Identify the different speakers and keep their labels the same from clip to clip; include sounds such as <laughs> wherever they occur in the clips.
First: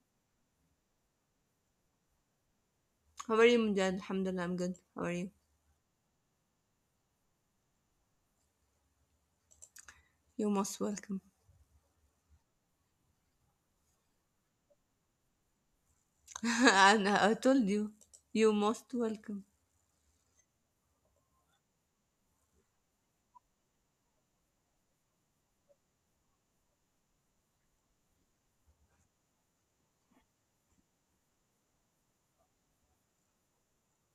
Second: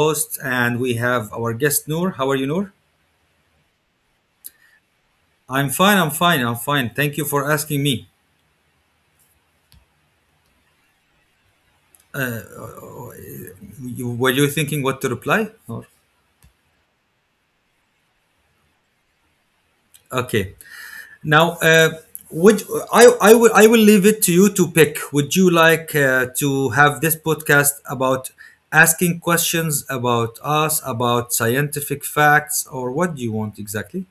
Speaker 1: host, and we have our guest Noor. How are you, Noor?
Speaker 2: How are you, Mujahid? Alhamdulillah, I'm good. How are you?
Speaker 1: I'm fine. I'm fine. I'm fine. Thank you for asking me.
Speaker 2: You most welcome.
Speaker 1: Were you thinking what to reply? Or,
Speaker 2: <laughs> and I told you, you most welcome.
Speaker 1: okay. Now, would I? I will leave it to you to pick. Would you like to have this podcast about asking questions about us, about scientific facts, or what do you want exactly?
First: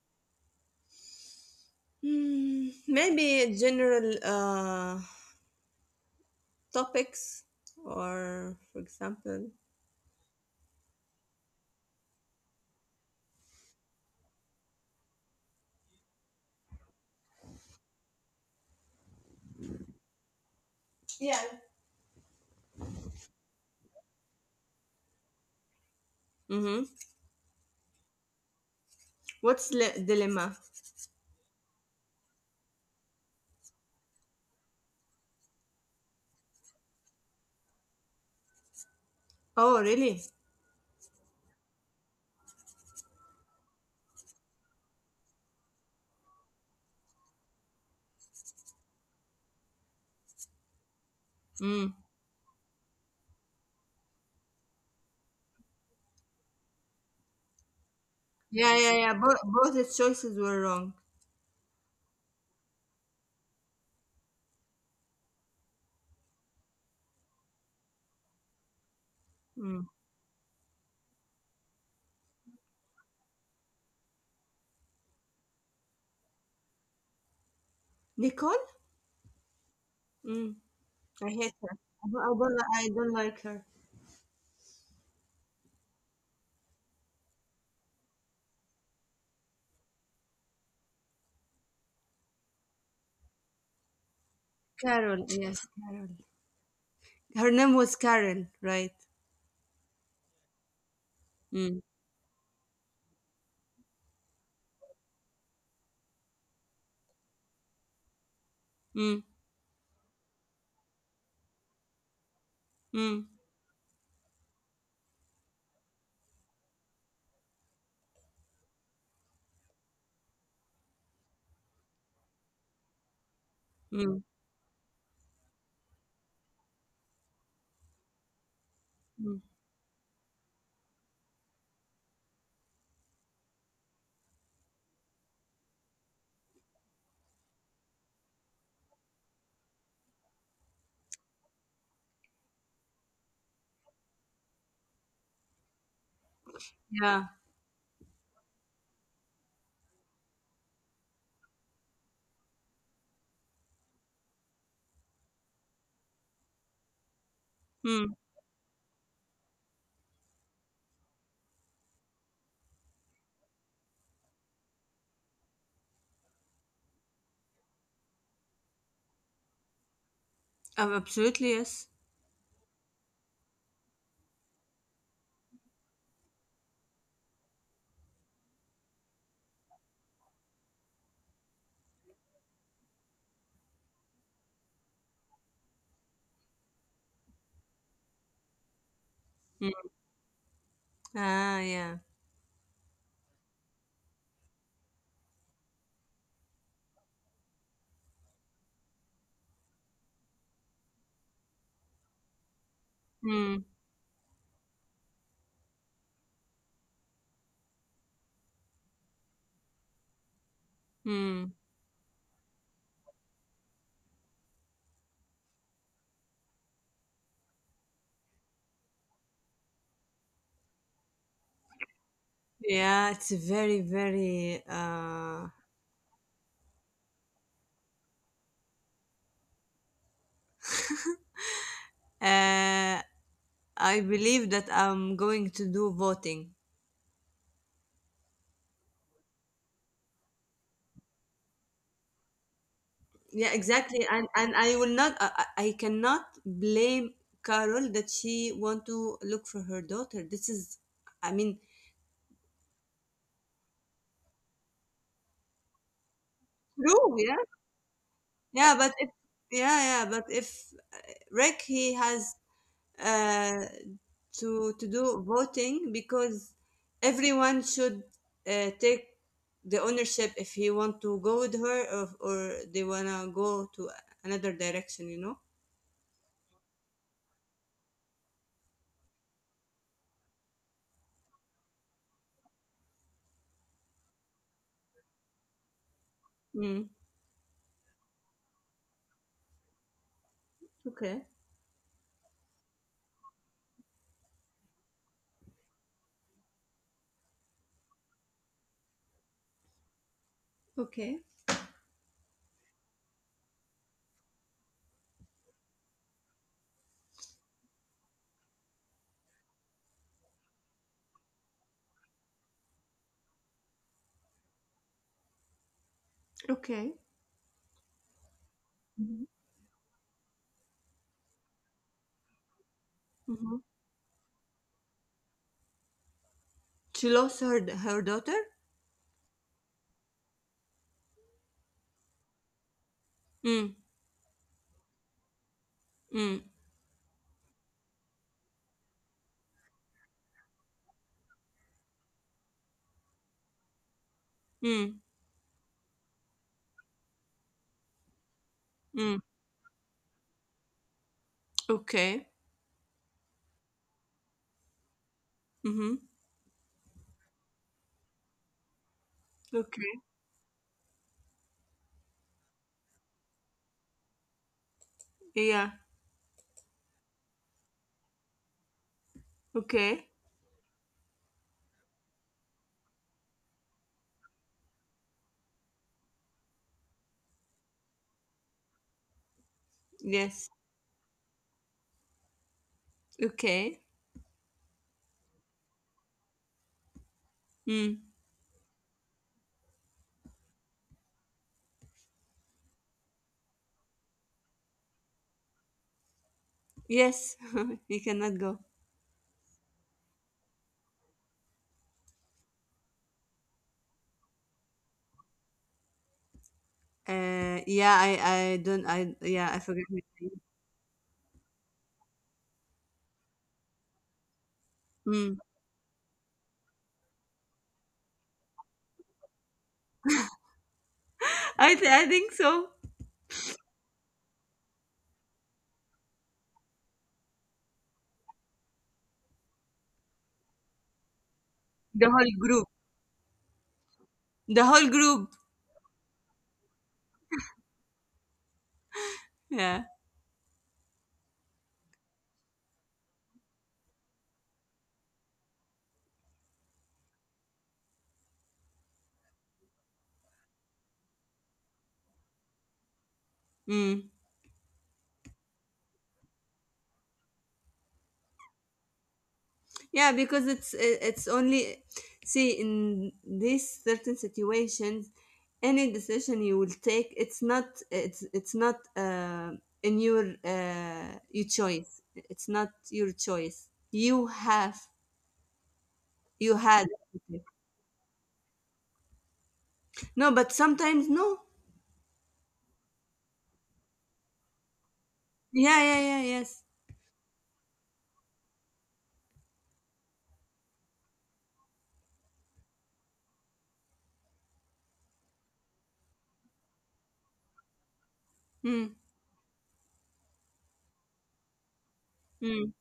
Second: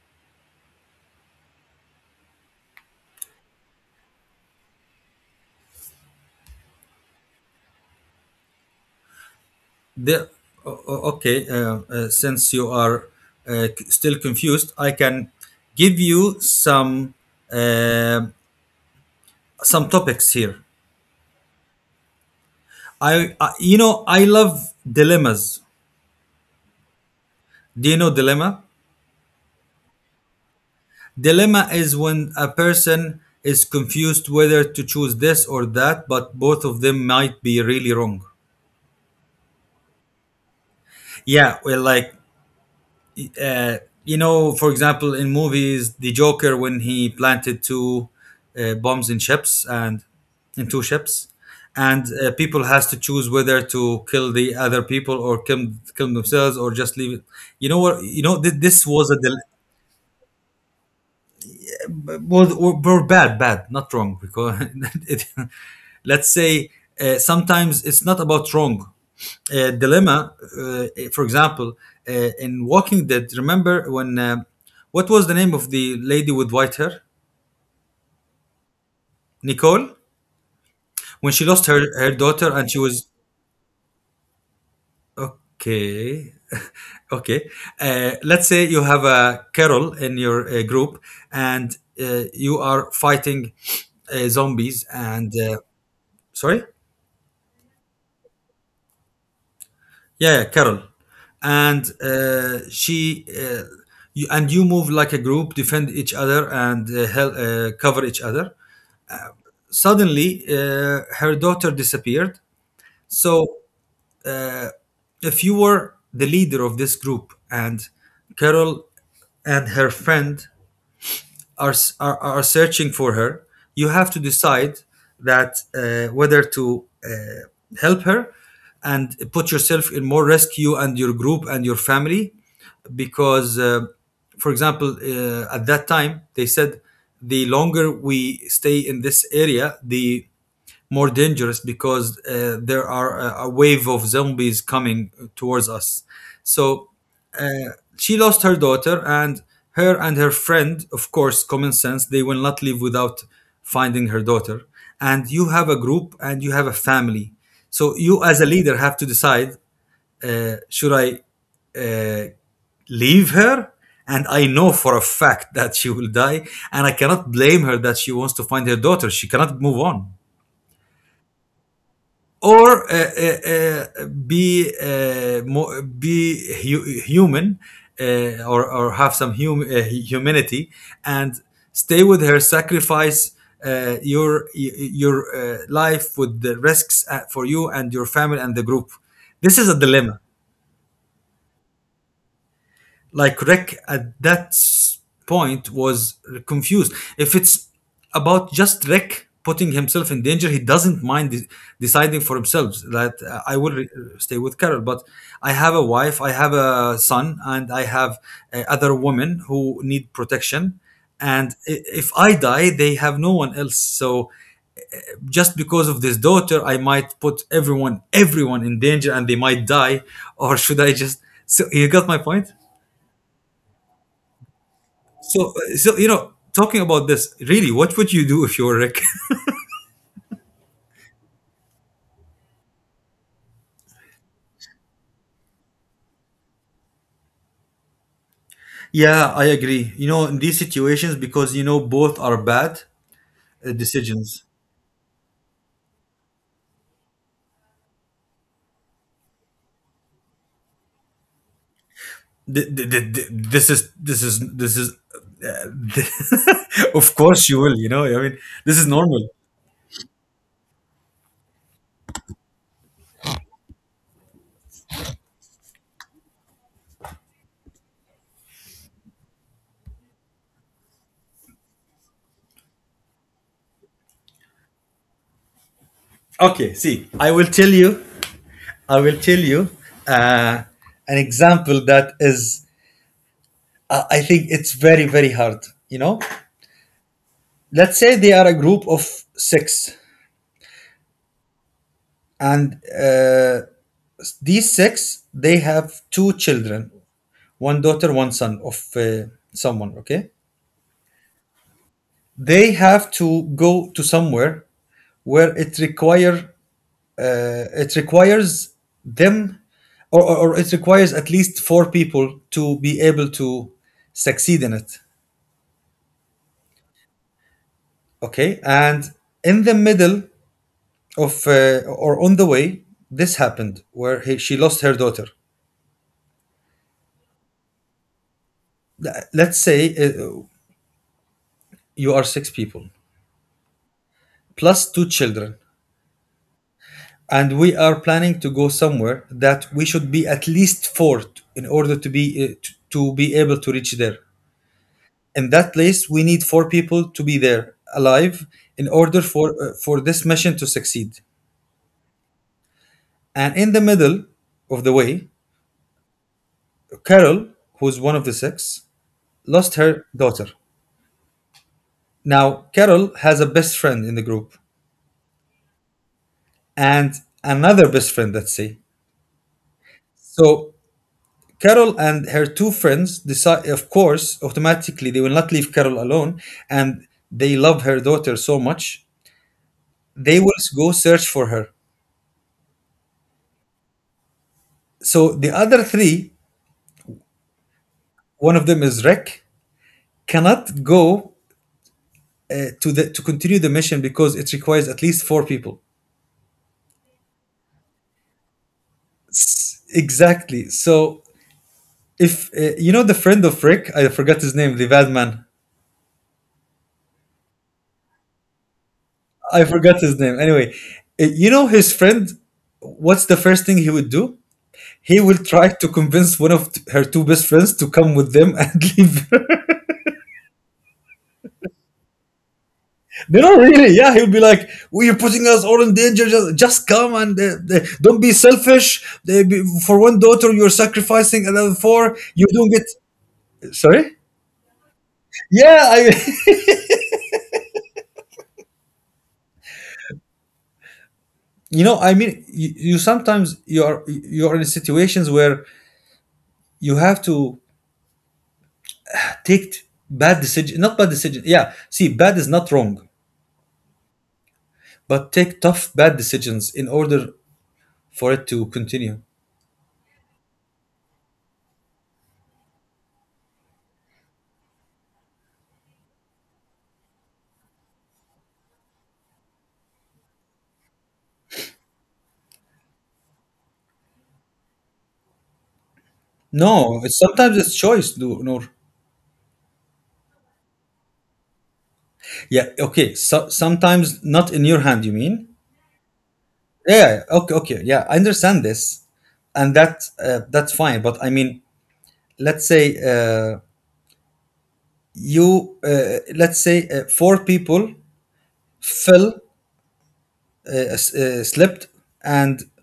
Speaker 2: Maybe general topics, or for example.
Speaker 1: The, okay, since you are still confused, I can give you um some topics here.
Speaker 2: Yeah.
Speaker 1: I love dilemmas.
Speaker 2: Mm-hmm.
Speaker 1: Do you know dilemma?
Speaker 2: Dilemma?
Speaker 1: Dilemma is when a person is confused whether to choose this or that, but both of them might be really wrong.
Speaker 2: Oh, really?
Speaker 1: Yeah, well, like uh, for example, in movies, the Joker when he planted two bombs in ships and in two ships,
Speaker 2: Mm.
Speaker 1: and people has to choose whether to kill the other people or kill themselves or just leave it. You know what? You know
Speaker 2: Yeah,
Speaker 1: this
Speaker 2: yeah,
Speaker 1: was
Speaker 2: yeah.
Speaker 1: a del
Speaker 2: Both the choices were wrong.
Speaker 1: was or bad not wrong because <laughs> it, let's say sometimes it's not about wrong
Speaker 2: Mm.
Speaker 1: dilemma. uh, for example, in Walking Dead, remember when what was the name of the lady with white hair?
Speaker 2: Nicole?
Speaker 1: Nicole.
Speaker 2: Mm. I
Speaker 1: When she
Speaker 2: hate
Speaker 1: lost
Speaker 2: her.
Speaker 1: her her daughter and she
Speaker 2: I
Speaker 1: was
Speaker 2: don't like her.
Speaker 1: okay. <laughs> Okay, let's say you have a Carol in your group, and you are fighting zombies,
Speaker 2: Carol,
Speaker 1: and
Speaker 2: yes, Carol.
Speaker 1: sorry.
Speaker 2: Her name was Carol, right?
Speaker 1: Yeah, yeah, Carol.
Speaker 2: Mm.
Speaker 1: And she and you move like a group, defend each other, and help, cover each other.
Speaker 2: Mm.
Speaker 1: Suddenly her daughter disappeared.
Speaker 2: Mm,
Speaker 1: So if you were the leader of this group, and Carol and her friend are are searching for her, you have to
Speaker 2: mm,
Speaker 1: decide that whether to help her and
Speaker 2: mm.
Speaker 1: put yourself in more risk, you and your group and your family, because, for example, at that time they said the longer we stay in this area, the more dangerous, because there are a wave of zombies coming towards us. So
Speaker 2: Yeah.
Speaker 1: uh, she lost her daughter, and her friend, of course, common sense, they will not live without finding her daughter. And you have a group and you have a family. So
Speaker 2: Mm.
Speaker 1: you, as a leader, have to decide, should I uh, leave her? And I know for a fact that she will die, and I cannot blame her that she wants to find her daughter. She cannot move on,
Speaker 2: Oh, absolutely, yes.
Speaker 1: or be be human, or have some humanity, and stay with her. Sacrifice uh, your your life with the risks for you and your family and the group. This is
Speaker 2: Mm.
Speaker 1: a dilemma.
Speaker 2: Ah, yeah.
Speaker 1: Like Rick at that point was confused. If it's about just Rick putting himself in danger, he doesn't mind deciding for himself that I
Speaker 2: Mm,
Speaker 1: will stay with Carol, but I have a wife, I have a son, and I have other women who need protection, and
Speaker 2: mm.
Speaker 1: if I die they have no one else. So just because of this daughter, I might put everyone in danger, and they might die. Or should I just, so you got my point?
Speaker 2: Yeah, it's very, very.
Speaker 1: So, talking about this, really, what would you do if you were Rick? <laughs>
Speaker 2: Uh, I believe that I'm going to do voting.
Speaker 1: Yeah, I agree. You know, in these situations, because you know both are bad
Speaker 2: Yeah, exactly. And
Speaker 1: decisions.
Speaker 2: and I will not. I cannot blame Carol that she want to look for her daughter. This is, I mean,
Speaker 1: Th- th- th- th- This is this is this is. <laughs>
Speaker 2: true.
Speaker 1: Of
Speaker 2: Yeah,
Speaker 1: course, you will. You know, I mean,
Speaker 2: yeah.
Speaker 1: this is normal.
Speaker 2: But if Rick he has uh, to do voting because everyone should take the ownership if he want to go with her, or they wanna go to another direction, you know.
Speaker 1: Okay, see, I will tell you uh, an example that is, I think it's very, very hard. You know,
Speaker 2: Mm.
Speaker 1: let's say they are a group of six,
Speaker 2: Okay,
Speaker 1: and these six, they have two children, one daughter, one son of someone. Okay,
Speaker 2: okay,
Speaker 1: they have to go to somewhere where it requires them, or it requires at least four people to be able to succeed in it.
Speaker 2: okay.
Speaker 1: Okay, and in the middle of or on the way, this
Speaker 2: hmm
Speaker 1: happened where she lost her daughter.
Speaker 2: she lost her daughter.
Speaker 1: Let's say you are six people
Speaker 2: Mm.
Speaker 1: plus two children.
Speaker 2: Mm.
Speaker 1: And we are planning to go somewhere that we should be at least four in order to be to be able to reach there.
Speaker 2: Mm.
Speaker 1: In that place we need four people to be there alive in order
Speaker 2: Mm.
Speaker 1: for this mission to succeed.
Speaker 2: Okay.
Speaker 1: And in the middle of the way,
Speaker 2: Mm-hmm.
Speaker 1: Carol, who's one of the six, lost her
Speaker 2: Okay.
Speaker 1: daughter. Now Carol has a best friend in the group,
Speaker 2: Yeah.
Speaker 1: and another best friend, let's say.
Speaker 2: Okay.
Speaker 1: So Carol and her two friends decide, of course, automatically they will not leave Carol alone, and they love her daughter so much, they will
Speaker 2: Yes.
Speaker 1: go search for her.
Speaker 2: Okay.
Speaker 1: So the other three,
Speaker 2: Mm.
Speaker 1: one of them is Rick, cannot go to continue the mission because it requires at least four people.
Speaker 2: Yes. <laughs> You cannot go.
Speaker 1: Exactly. So if you know the friend of Rick, I forgot his name, the bad man.
Speaker 2: Yeah, I don't, I, yeah, I
Speaker 1: I
Speaker 2: forget
Speaker 1: forgot
Speaker 2: his
Speaker 1: his name.
Speaker 2: name.
Speaker 1: Anyway, you know his friend. What's the first thing he would do? He will
Speaker 2: Mm.
Speaker 1: try to convince one of her two best friends to come with them <laughs> and leave her. <laughs>
Speaker 2: I think so.
Speaker 1: They don't really. Yeah, he'll be like, well, "You're putting us all in danger. Just come and don't be selfish. For one daughter, you're sacrificing another
Speaker 2: The
Speaker 1: four.
Speaker 2: whole
Speaker 1: You're doing
Speaker 2: group.
Speaker 1: it." Sorry.
Speaker 2: The whole group.
Speaker 1: Yeah, I. <laughs>
Speaker 2: Yeah.
Speaker 1: You know, I mean, you sometimes you are in situations where you have to take bad decision, not bad decision. Yeah, see, bad is not wrong,
Speaker 2: Mm.
Speaker 1: but take tough bad decisions in order for it to continue.
Speaker 2: It's only, see, in these certain situations, any decision you will take, it's not, in your choice. It's not your choice. You had.
Speaker 1: No, sometimes it's choice, Noor.
Speaker 2: No, but sometimes no.
Speaker 1: Yeah, okay. So sometimes not in your hand, you mean?
Speaker 2: Yeah, yeah, yeah, yes.
Speaker 1: Yeah, yeah, yeah, okay, okay. Yeah, I understand this, and that's fine. But I mean, let's say let's say four people
Speaker 2: Mm.
Speaker 1: fell, slipped, and
Speaker 2: Mm.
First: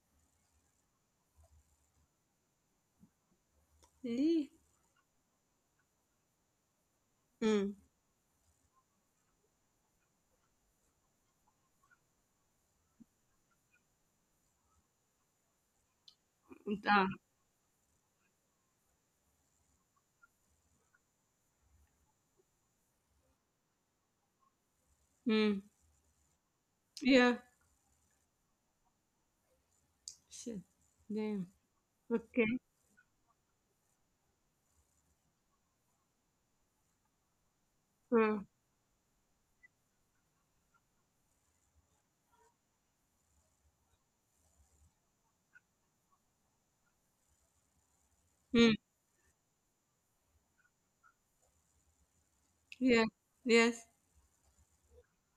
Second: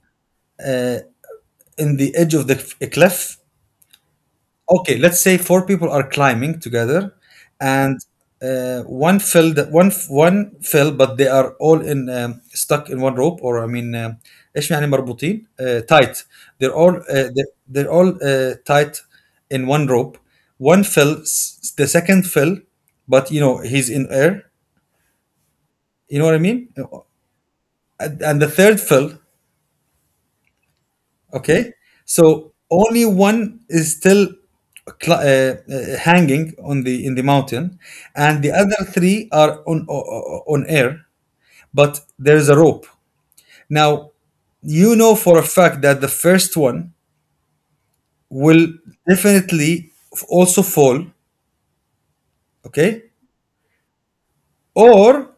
Speaker 1: in the edge of the cliff.
Speaker 2: Really?
Speaker 1: Okay, let's say four people are climbing together,
Speaker 2: Mm.
Speaker 1: and one fell one fell, but they are all in stuck in one rope, or I mean, إيش يعني مربوطين? Tight. They're all
Speaker 2: Ah.
Speaker 1: uh, they're all tight in one rope. One fell, the second fell, but you know he's in air.
Speaker 2: Mm.
Speaker 1: You know what I mean?
Speaker 2: Yeah.
Speaker 1: And the third fell.
Speaker 2: Shit. Damn.
Speaker 1: Okay, so
Speaker 2: Okay.
Speaker 1: only one is still hanging on the in the mountain, and
Speaker 2: Mm.
Speaker 1: the other three are on air. But there is a rope. Now, you know for a fact that the first one will
Speaker 2: Mm.
Speaker 1: definitely also fall.
Speaker 2: Yeah.
Speaker 1: Okay,
Speaker 2: Yes.
Speaker 1: or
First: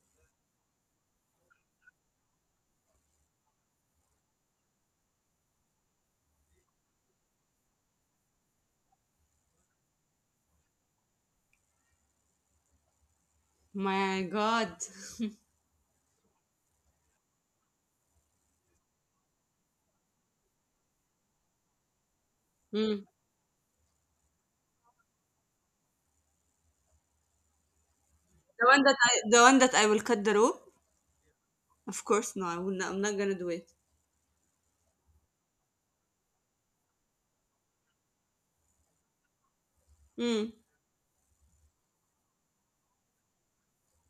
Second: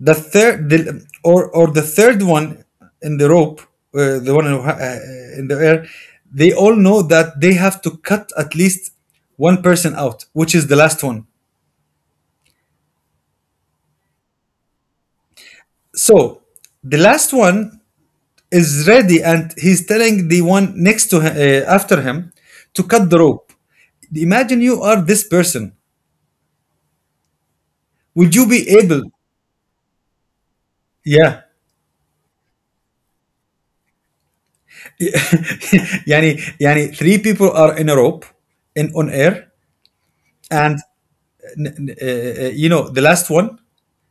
Speaker 1: The third one in the rope, the one who in the air, they all know that they have to cut at least one person out, which is the last one.
Speaker 2: My God.
Speaker 1: So the last one is ready, and he's telling the one next to him, after him, to
Speaker 2: Mm.
Speaker 1: cut the rope. Imagine you are this person. Would you be able?
Speaker 2: The one that I will cut the rope.
Speaker 1: Yeah.
Speaker 2: Of course, no. I will not. I'm not gonna do it.
Speaker 1: <laughs> يعني three people are in a rope in on air,
Speaker 2: Mm.
Speaker 1: and the last one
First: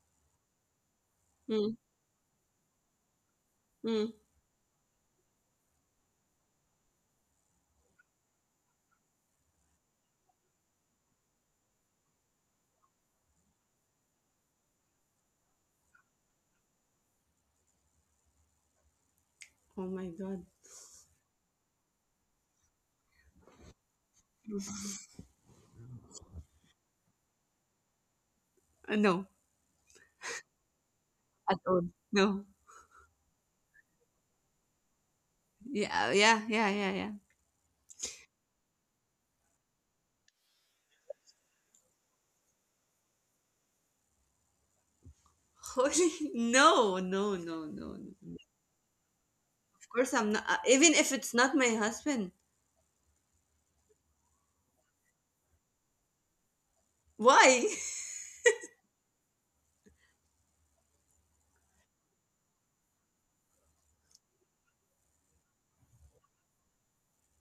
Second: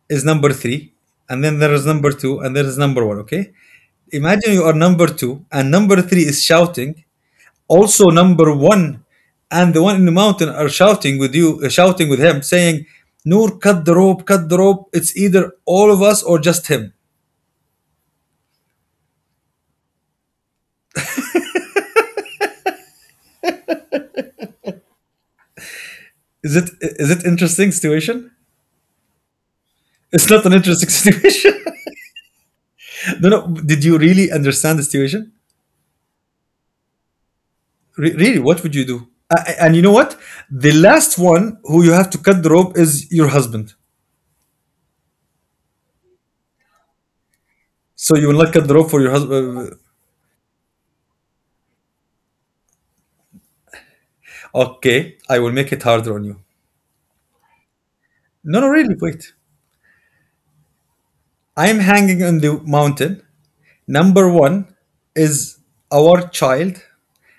Speaker 1: is number three, and then there
Speaker 2: Mm.
Speaker 1: is number two, and there is number one. Okay,
Speaker 2: Mm.
Speaker 1: imagine you are number two, and number three is shouting. Also, number one and the one in the mountain are shouting with you, shouting with him, saying, "Noor, cut the rope, cut the rope." It's either all of us or just him.
Speaker 2: Oh my God.
Speaker 1: Is it interesting situation?
Speaker 2: No.
Speaker 1: It's not an interesting <laughs>
Speaker 2: At
Speaker 1: situation.
Speaker 2: all. No.
Speaker 1: No, no. Did you really understand the situation?
Speaker 2: Yeah, yeah, yeah, yeah, yeah.
Speaker 1: Really, what would you do? And you know what? The last one who you have to cut the rope is your husband.
Speaker 2: Holy. <laughs> No, no, no, no,
Speaker 1: So you
Speaker 2: no.
Speaker 1: will not cut the rope for your husband.
Speaker 2: Of course, I'm not. Even if it's not my husband.
Speaker 1: Okay, I will make it harder on you.
Speaker 2: Why?
Speaker 1: No, no, really, wait. I am hanging on the mountain. Number one is our child.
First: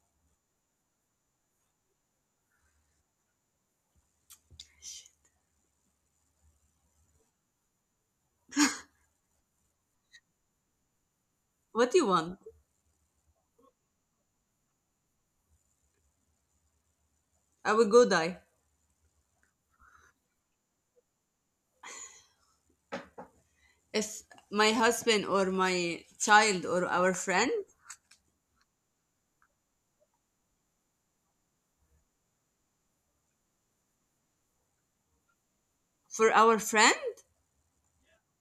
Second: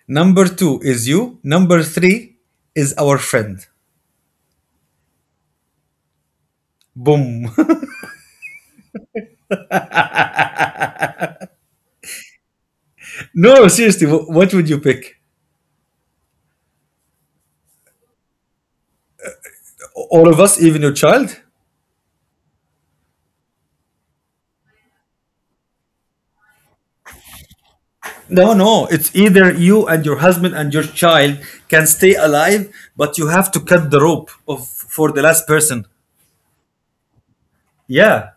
Speaker 1: Number two is you. Number three is our friend. Boom.
Speaker 2: <laughs> What do you want?
Speaker 1: <laughs> No, seriously, what would you pick?
Speaker 2: I will go die.
Speaker 1: All of us, even your child?
Speaker 2: If my husband or my child or our friend
Speaker 1: No, no. It's either you and your husband and your child can stay alive, but you have to cut the rope of for the last person.
Speaker 2: For our friend.
Speaker 1: Yeah,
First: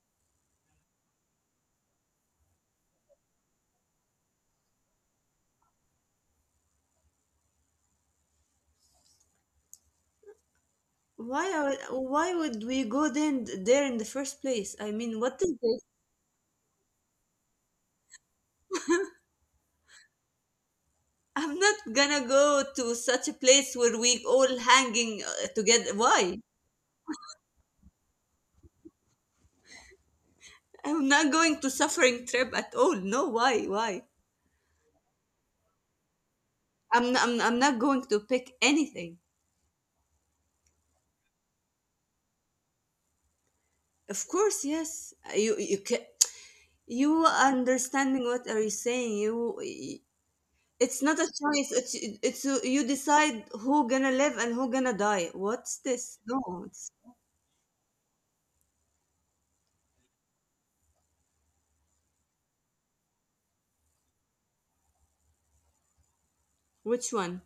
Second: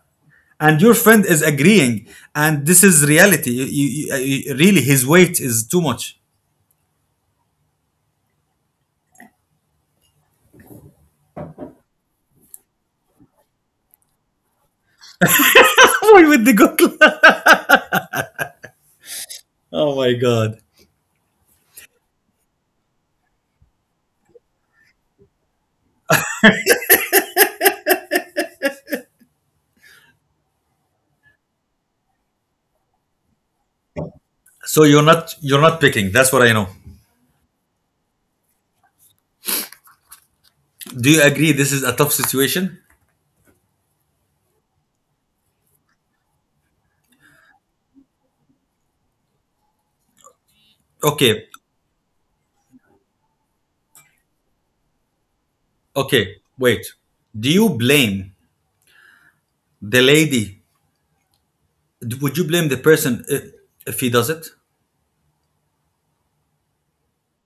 Speaker 1: and your friend is agreeing, and this is reality. Really, his weight is too much.
Speaker 2: Why would we go then there in the first place? I mean, what is this?
Speaker 1: <laughs> Why would they go? <laughs> Oh my god!
Speaker 2: <laughs> I'm not gonna go to such a place where we all hanging together. Why I'm not going to suffering trip at all. No why why
Speaker 1: So you're not picking. That's what I know.
Speaker 2: I'm not going to pick anything.
Speaker 1: Do you agree? This is a tough situation.
Speaker 2: Of course yes, you can. You understanding what are you saying? You It's not a
Speaker 1: Okay,
Speaker 2: choice. It's you you decide who gonna live and who gonna die. What's this?
Speaker 1: okay.
Speaker 2: No, it's,
Speaker 1: Wait. Do you blame the lady? Would you blame the person if he does it?
Speaker 2: Which one?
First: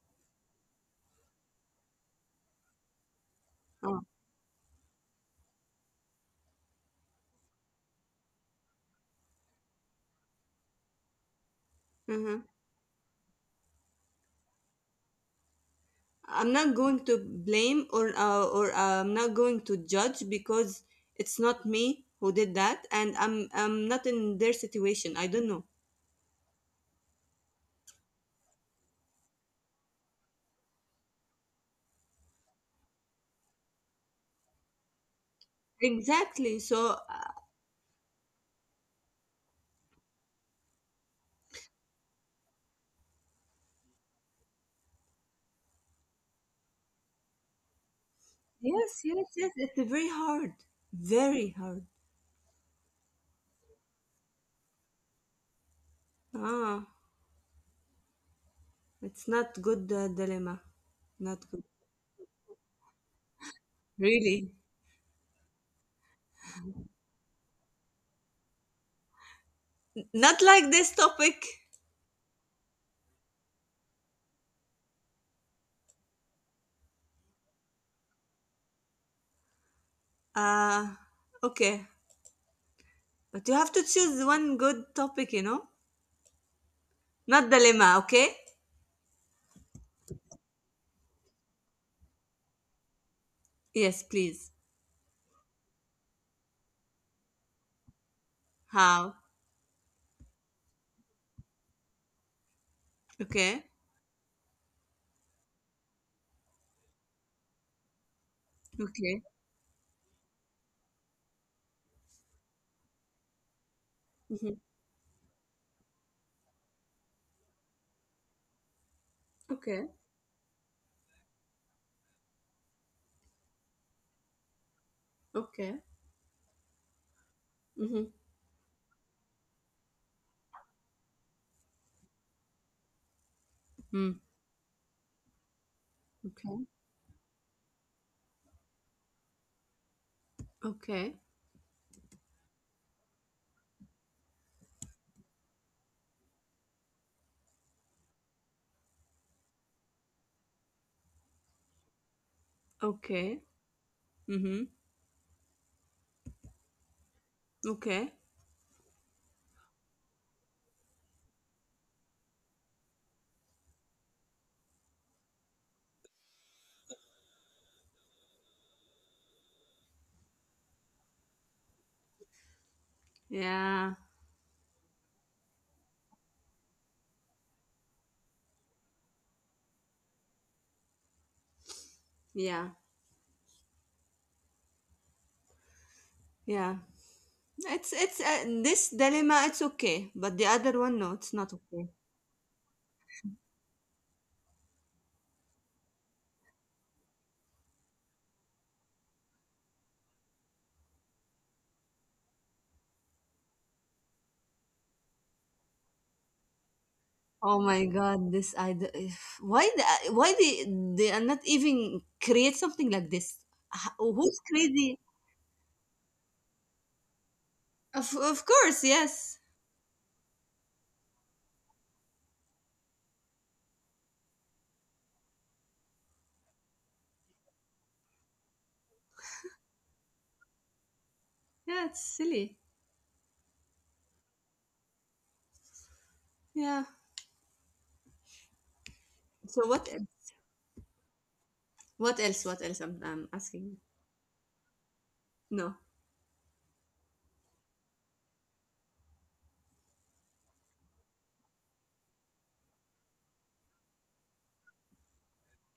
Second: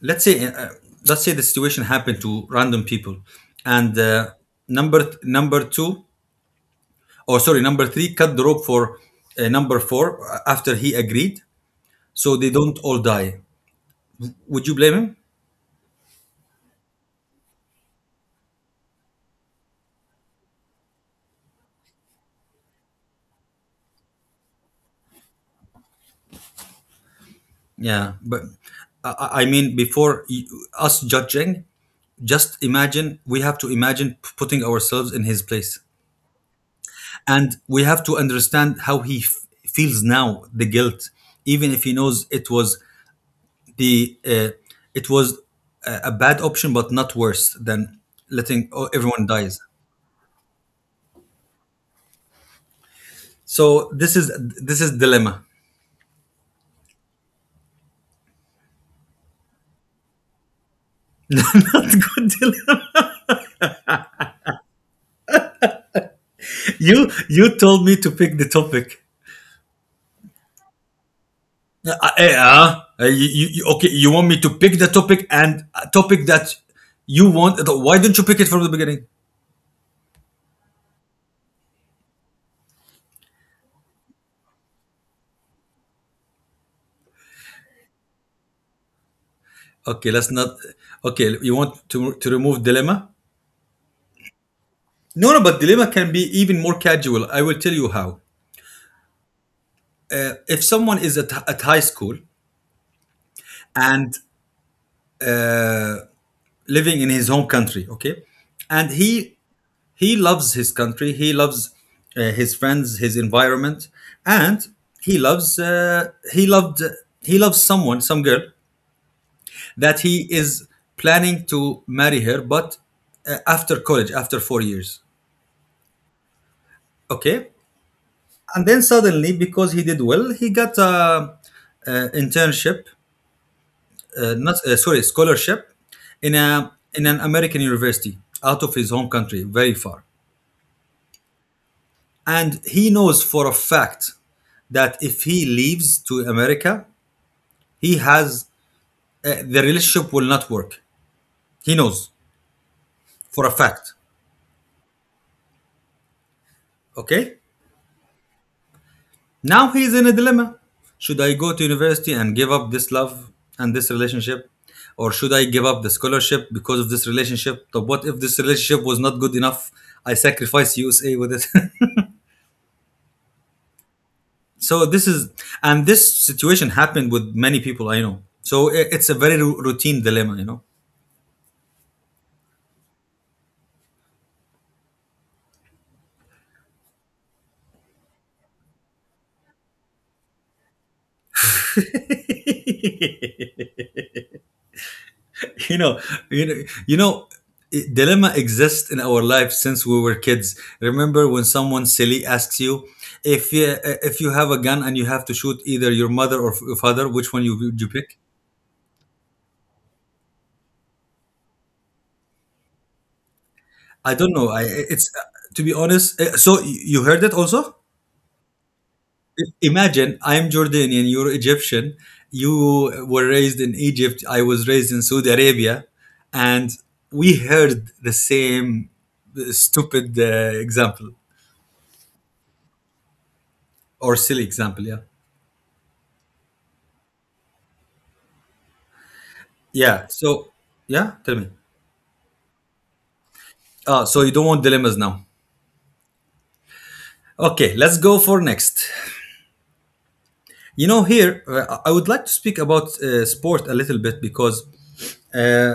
Speaker 1: let's say uh, let's say the situation happened to random people and
Speaker 2: Oh,
Speaker 1: uh, number two or sorry number three cut the rope for number four after he agreed so
Speaker 2: uh
Speaker 1: they don't all die, would you blame him?
Speaker 2: I'm not going to blame or I'm not going to judge because it's not me who did that, and I'm not in their situation. I don't know.
Speaker 1: Yeah, but I mean, before us judging, just imagine, we have to imagine putting ourselves in his place,
Speaker 2: Exactly.
Speaker 1: and we have to understand how feels now the guilt, even if he knows it was the it was a bad option, but not worse than letting
Speaker 2: Yes,
Speaker 1: everyone
Speaker 2: yes,
Speaker 1: dies.
Speaker 2: yes. It's very hard, very hard.
Speaker 1: So this is, this is dilemma.
Speaker 2: Ah, it's not good dilemma.
Speaker 1: <laughs>
Speaker 2: Not good.
Speaker 1: Not good dilemma.
Speaker 2: Really?
Speaker 1: You told me to pick the topic.
Speaker 2: Not like this topic.
Speaker 1: Okay, you want me to pick the topic, and a topic that you want. Why don't you pick it from the beginning?
Speaker 2: Uh, okay. But you have to choose one good topic, you know? Not dilemma, okay?
Speaker 1: Okay, let's not. Okay, you want to remove dilemma?
Speaker 2: Yes, please.
Speaker 1: No, no, but dilemma can be even more casual. I will tell you how.
Speaker 2: How?
Speaker 1: If someone is at high school
Speaker 2: Okay.
Speaker 1: and living in his home country, okay, and
Speaker 2: Okay.
Speaker 1: he loves his country, he loves his friends, his environment, and
Speaker 2: Hmm.
Speaker 1: he loves uh, he loves someone, some girl
Speaker 2: Okay.
Speaker 1: that he is planning to marry her, but after college, after 4 years,
Speaker 2: Okay.
Speaker 1: okay.
Speaker 2: Mm-hmm.
Speaker 1: And then suddenly, because he did well, he got a internship,
Speaker 2: Mm.
Speaker 1: not sorry scholarship in
Speaker 2: Okay.
Speaker 1: a, in an american university out of his home country, very far.
Speaker 2: Okay.
Speaker 1: And he knows for a fact that if he leaves to America, he has, the relationship will not work. He knows
Speaker 2: Okay.
Speaker 1: for a fact.
Speaker 2: Mm-hmm.
Speaker 1: Okay?
Speaker 2: Okay.
Speaker 1: Now he's in a dilemma. Should I go to university and give up this love and this relationship? Or should I give up the scholarship because of this relationship? So what if this relationship was not good enough? I sacrifice USA with it.
Speaker 2: Yeah,
Speaker 1: <laughs> So this is, and this situation happened with many people I know. So it's a very routine dilemma, you
Speaker 2: yeah, yeah. It's This dilemma, it's okay, but the other one, no, it's not okay.
Speaker 1: know? <laughs> <laughs> You know, you know, you know, dilemma exists in our life since we were kids. Remember when someone silly asks you, if you if you have a gun and you have to shoot either your mother or father, which one you
Speaker 2: Oh
Speaker 1: would
Speaker 2: my
Speaker 1: you pick?
Speaker 2: God, this idea. Why the, why they are not even create something like this?
Speaker 1: I don't
Speaker 2: Who's
Speaker 1: know, I
Speaker 2: crazy?
Speaker 1: it's, to be honest, so you heard that also.
Speaker 2: Of course, yes.
Speaker 1: Imagine I'm jordanian, you're egyptian. You were raised in egypt, I was raised in saudi arabia, and we heard the same stupid example,
Speaker 2: Yeah, it's silly.
Speaker 1: or silly example, yeah.
Speaker 2: Yeah. So what else?
Speaker 1: yeah. So yeah, tell me.
Speaker 2: What else? What else? I'm asking.
Speaker 1: So you don't want dilemmas now.
Speaker 2: No.
Speaker 1: Okay, let's go for next. You know, here, I would like to speak about sport a little bit because uh,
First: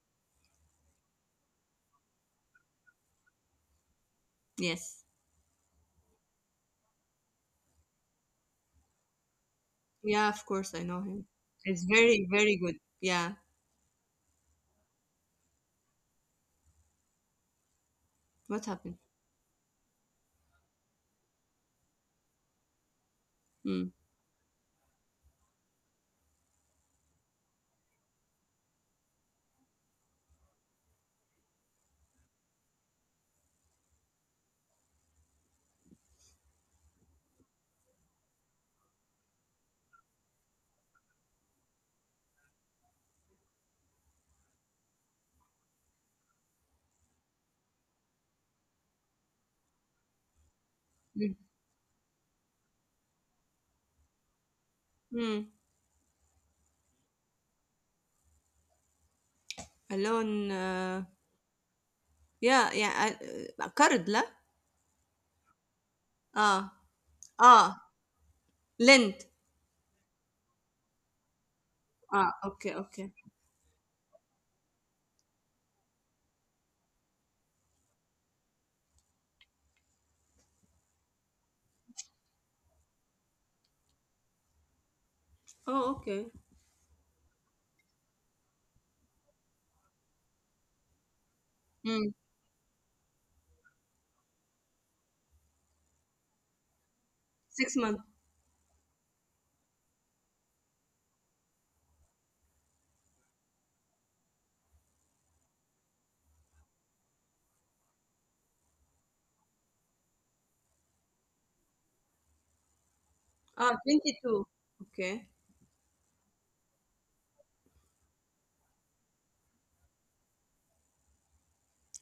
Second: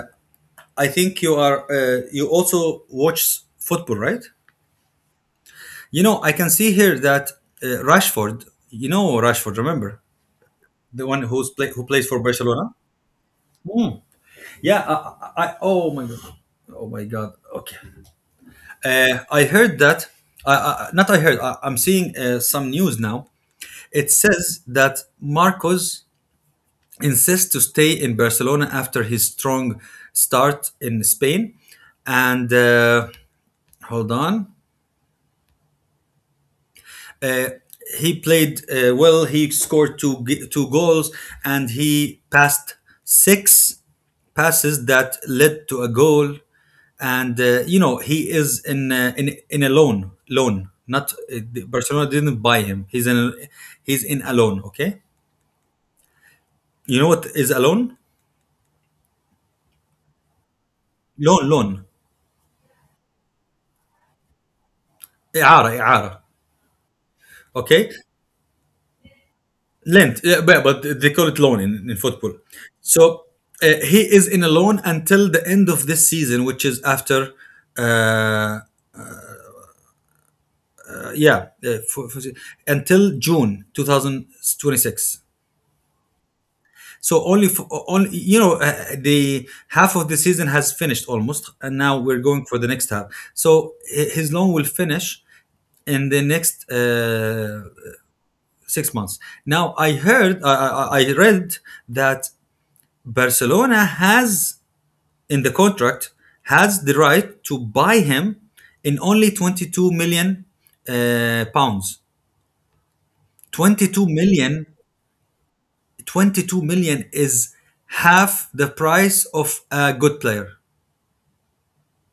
Speaker 1: I think you are you also watch football, right?
Speaker 2: Yes.
Speaker 1: You know, I can see here that rashford, you know, rashford, remember?
Speaker 2: Yeah, of course I know
Speaker 1: The one
Speaker 2: him. It's
Speaker 1: who plays for
Speaker 2: very, very
Speaker 1: barcelona.
Speaker 2: good. Yeah.
Speaker 1: Hmm. Yeah, I, oh my god, oh my god, okay.
Speaker 2: What happened?
Speaker 1: I heard that. I, not I heard. I, I'm seeing some news now.
Speaker 2: Mm.
Speaker 1: It says that Marcos insists to stay in Barcelona after his strong start in Spain. And hold on. Uh, he played well. He scored two goals, and he passed six passes that led to a goal. And you know, he is in in a loan. Not
Speaker 2: Mm.
Speaker 1: Barcelona didn't buy him. He's in, he's in a loan. Okay,
Speaker 2: Mm.
Speaker 1: you know what is a loan?
Speaker 2: Alone.
Speaker 1: Loan.
Speaker 2: Yeah. Karud, la?
Speaker 1: إعارة إعارة.
Speaker 2: Ah.
Speaker 1: Okay.
Speaker 2: Ah. Lent.
Speaker 1: Lent, yeah, but they call it loan in football.
Speaker 2: Ah. Okay. Okay.
Speaker 1: So he is in a loan until the end of this season, which is after, uh, uh, yeah, until June 2026.
Speaker 2: Oh. Okay.
Speaker 1: So only, for, only, you know, the half of the season has finished almost, and now
Speaker 2: Hmm.
Speaker 1: we're going for the next half. So his loan will finish in the next
Speaker 2: 6 months.
Speaker 1: 6 months. Now I heard, I I read that Barcelona has in the contract has the right to buy him in only 22 million pounds.
Speaker 2: Ah,
Speaker 1: 22
Speaker 2: 22.
Speaker 1: million.
Speaker 2: Okay.
Speaker 1: 22 million is half the price of a good player.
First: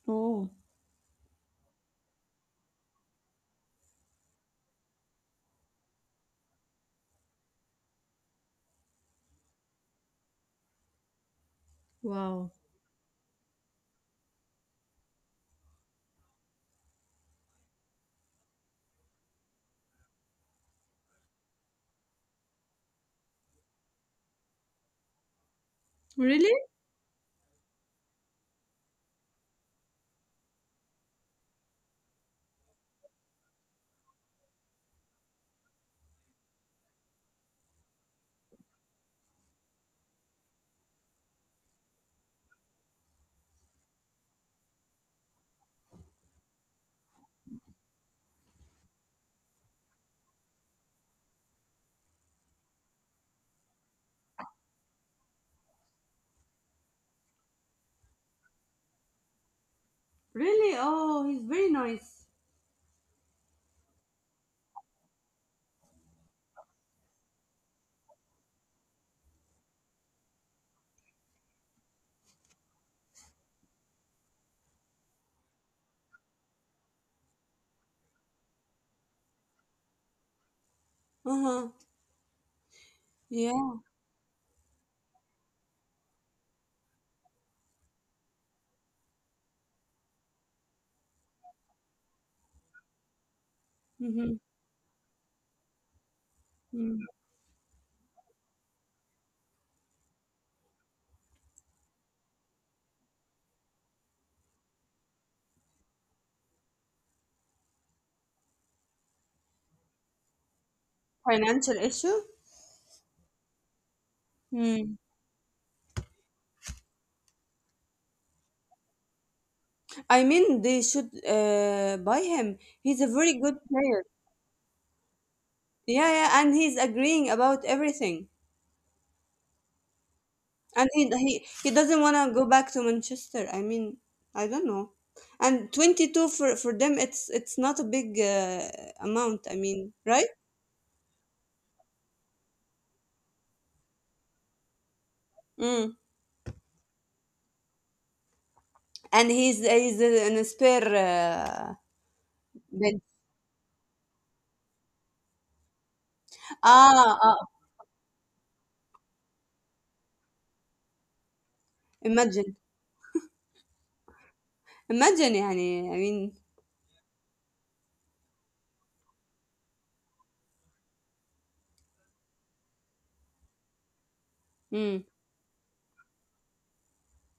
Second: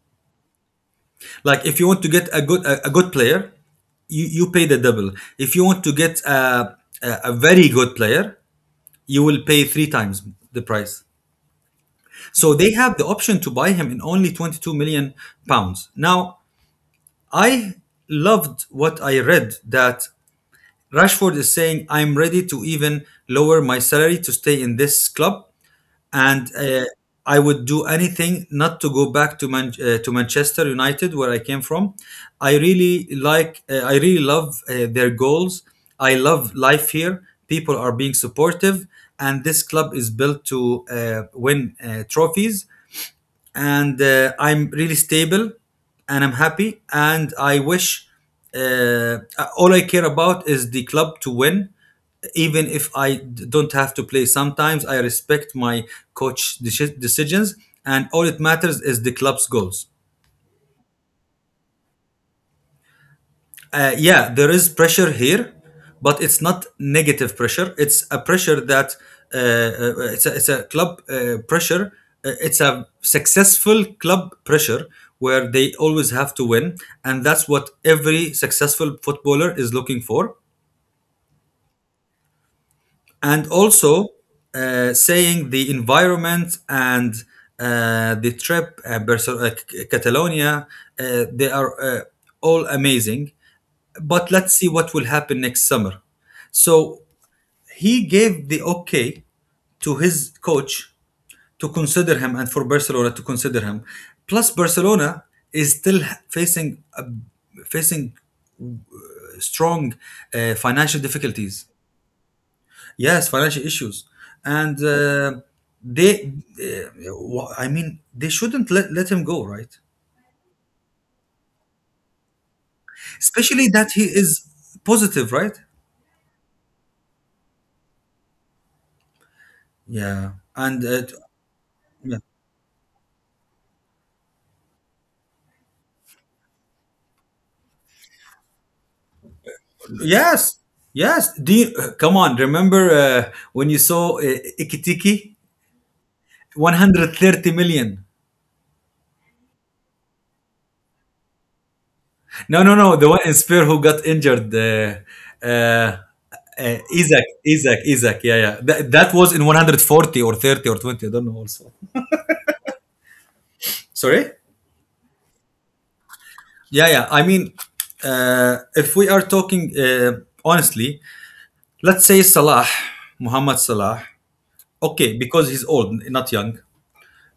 Speaker 2: Oh,
Speaker 1: Like if you want to get a good player, you pay the double. If you want to get a very good player, you will pay three times the price.
Speaker 2: wow.
Speaker 1: So they have the option to buy him in only 22 million pounds. Now I loved what I read, that Rashford is saying, I'm ready to even lower my salary to stay in this club.
Speaker 2: Really?
Speaker 1: And I would do anything not to go back to Manchester United, where I came from. I really like, I really love their goals. I love life here. People are being supportive. And this club is built to win trophies, and I'm really stable, and I'm happy, and I wish, uh, all I care about is the club to win. Even if I don't have to play sometimes, I respect my coach decisions, and all it matters is the club's goals.
Speaker 2: Really? Oh, he's very nice.
Speaker 1: Yeah, there is pressure here, but it's not negative pressure. It's a pressure that, it's it's a club pressure. It's a successful club pressure where they always have to win, and that's what every successful footballer is looking for.
Speaker 2: Uh-huh.
Speaker 1: And
Speaker 2: Yeah.
Speaker 1: also saying the environment, and the trip, Catalonia, they are all amazing. But
Speaker 2: Mm-hmm.
Speaker 1: let's see what will happen next summer. So
Speaker 2: Mm.
Speaker 1: he gave the okay to his coach to consider him, and for Barcelona to consider him. Plus, Barcelona is still facing a, facing strong financial difficulties.
Speaker 2: Financial issue?
Speaker 1: Yes, financial issues, and
Speaker 2: Mm.
Speaker 1: they, uh, I mean, they shouldn't let him go, right?
Speaker 2: I mean, they should buy him. He's a very good
Speaker 1: Especially that
Speaker 2: player.
Speaker 1: he is positive, right?
Speaker 2: Yeah, yeah, and he's agreeing about everything.
Speaker 1: Yeah, and
Speaker 2: And he doesn't want
Speaker 1: yeah.
Speaker 2: to go back to Manchester. I mean, I don't know. And 22 for them it's not a big amount, I mean, right?
Speaker 1: Yes, yes. Do you, come on? Remember when you saw Ikitiki?
Speaker 2: Mm.
Speaker 1: 130 million.
Speaker 2: And he's an spare
Speaker 1: No, no, no.
Speaker 2: bed.
Speaker 1: The one in Spear who got injured. Uh,
Speaker 2: آه
Speaker 1: Isaac,
Speaker 2: آه
Speaker 1: Isaac. Yeah, yeah. That, that was in 140 or 30 or 20. I don't know. Also,
Speaker 2: imagine
Speaker 1: sorry.
Speaker 2: imagine يعني I mean.
Speaker 1: Yeah, yeah. I mean, if we are talking honestly, let's say Salah, Muhammad Salah.
Speaker 2: Mm,
Speaker 1: Okay, because he's old, not young.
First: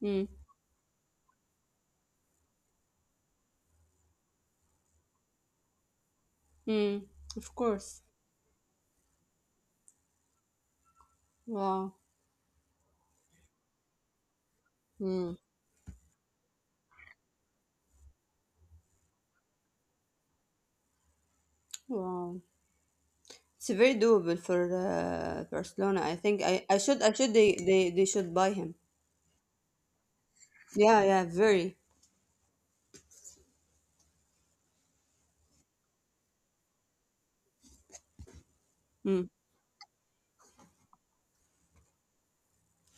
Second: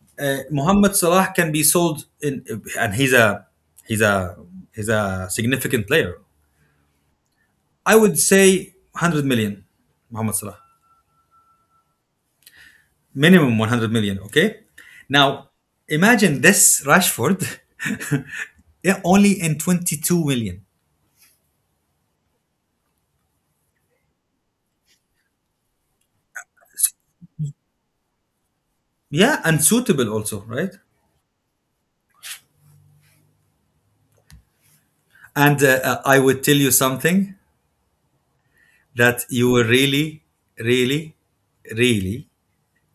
Speaker 2: mm,
Speaker 1: Uh, Mohamed Salah can be sold in, and he's a, he's a, he's a significant player.
Speaker 2: mm, of
Speaker 1: I
Speaker 2: course.
Speaker 1: would say 100 million, Mohamed Salah,
Speaker 2: Wow.
Speaker 1: minimum 100 million. Okay,
Speaker 2: Mm,
Speaker 1: now imagine this Rashford, <laughs> yeah, only in 22 million.
Speaker 2: wow, it's very doable for Barcelona. I think I should they should buy him.
Speaker 1: Yeah, and suitable also, right?
Speaker 2: Yeah, yeah, very.
Speaker 1: And I would tell you something
Speaker 2: Mm,
Speaker 1: that you will really, really, really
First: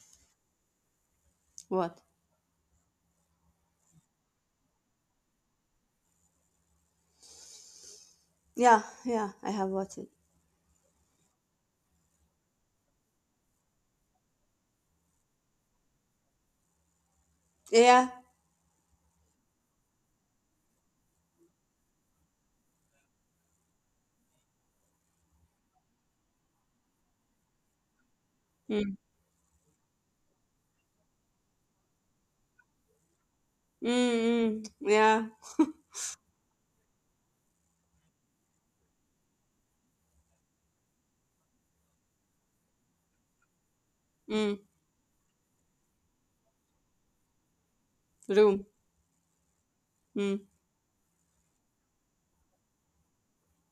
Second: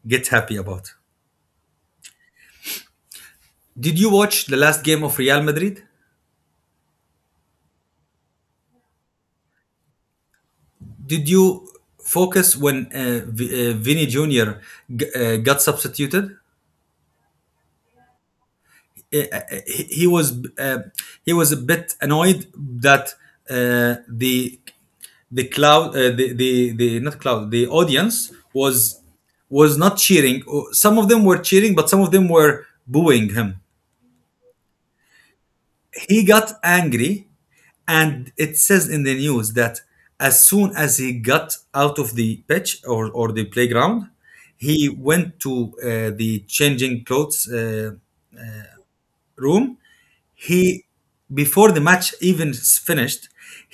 Speaker 1: get happy about.
Speaker 2: what?
Speaker 1: Did you watch the last game of Real Madrid?
Speaker 2: Yeah, yeah, I have watched it.
Speaker 1: Did you focus when Vinny Jr. Got substituted?
Speaker 2: Yeah.
Speaker 1: Uh, uh, he was he was a bit annoyed that the, the not cloud, the audience
Speaker 2: Mm,
Speaker 1: was not cheering. Some of them were cheering, but some of them were booing him.
Speaker 2: mm, mm, yeah.
Speaker 1: He got angry, and it says in the news that as soon as he got out of the pitch, or the playground,
Speaker 2: Mm,
Speaker 1: he went to the changing clothes,
Speaker 2: room.
Speaker 1: room.
Speaker 2: Mm,
Speaker 1: He, before the match even finished,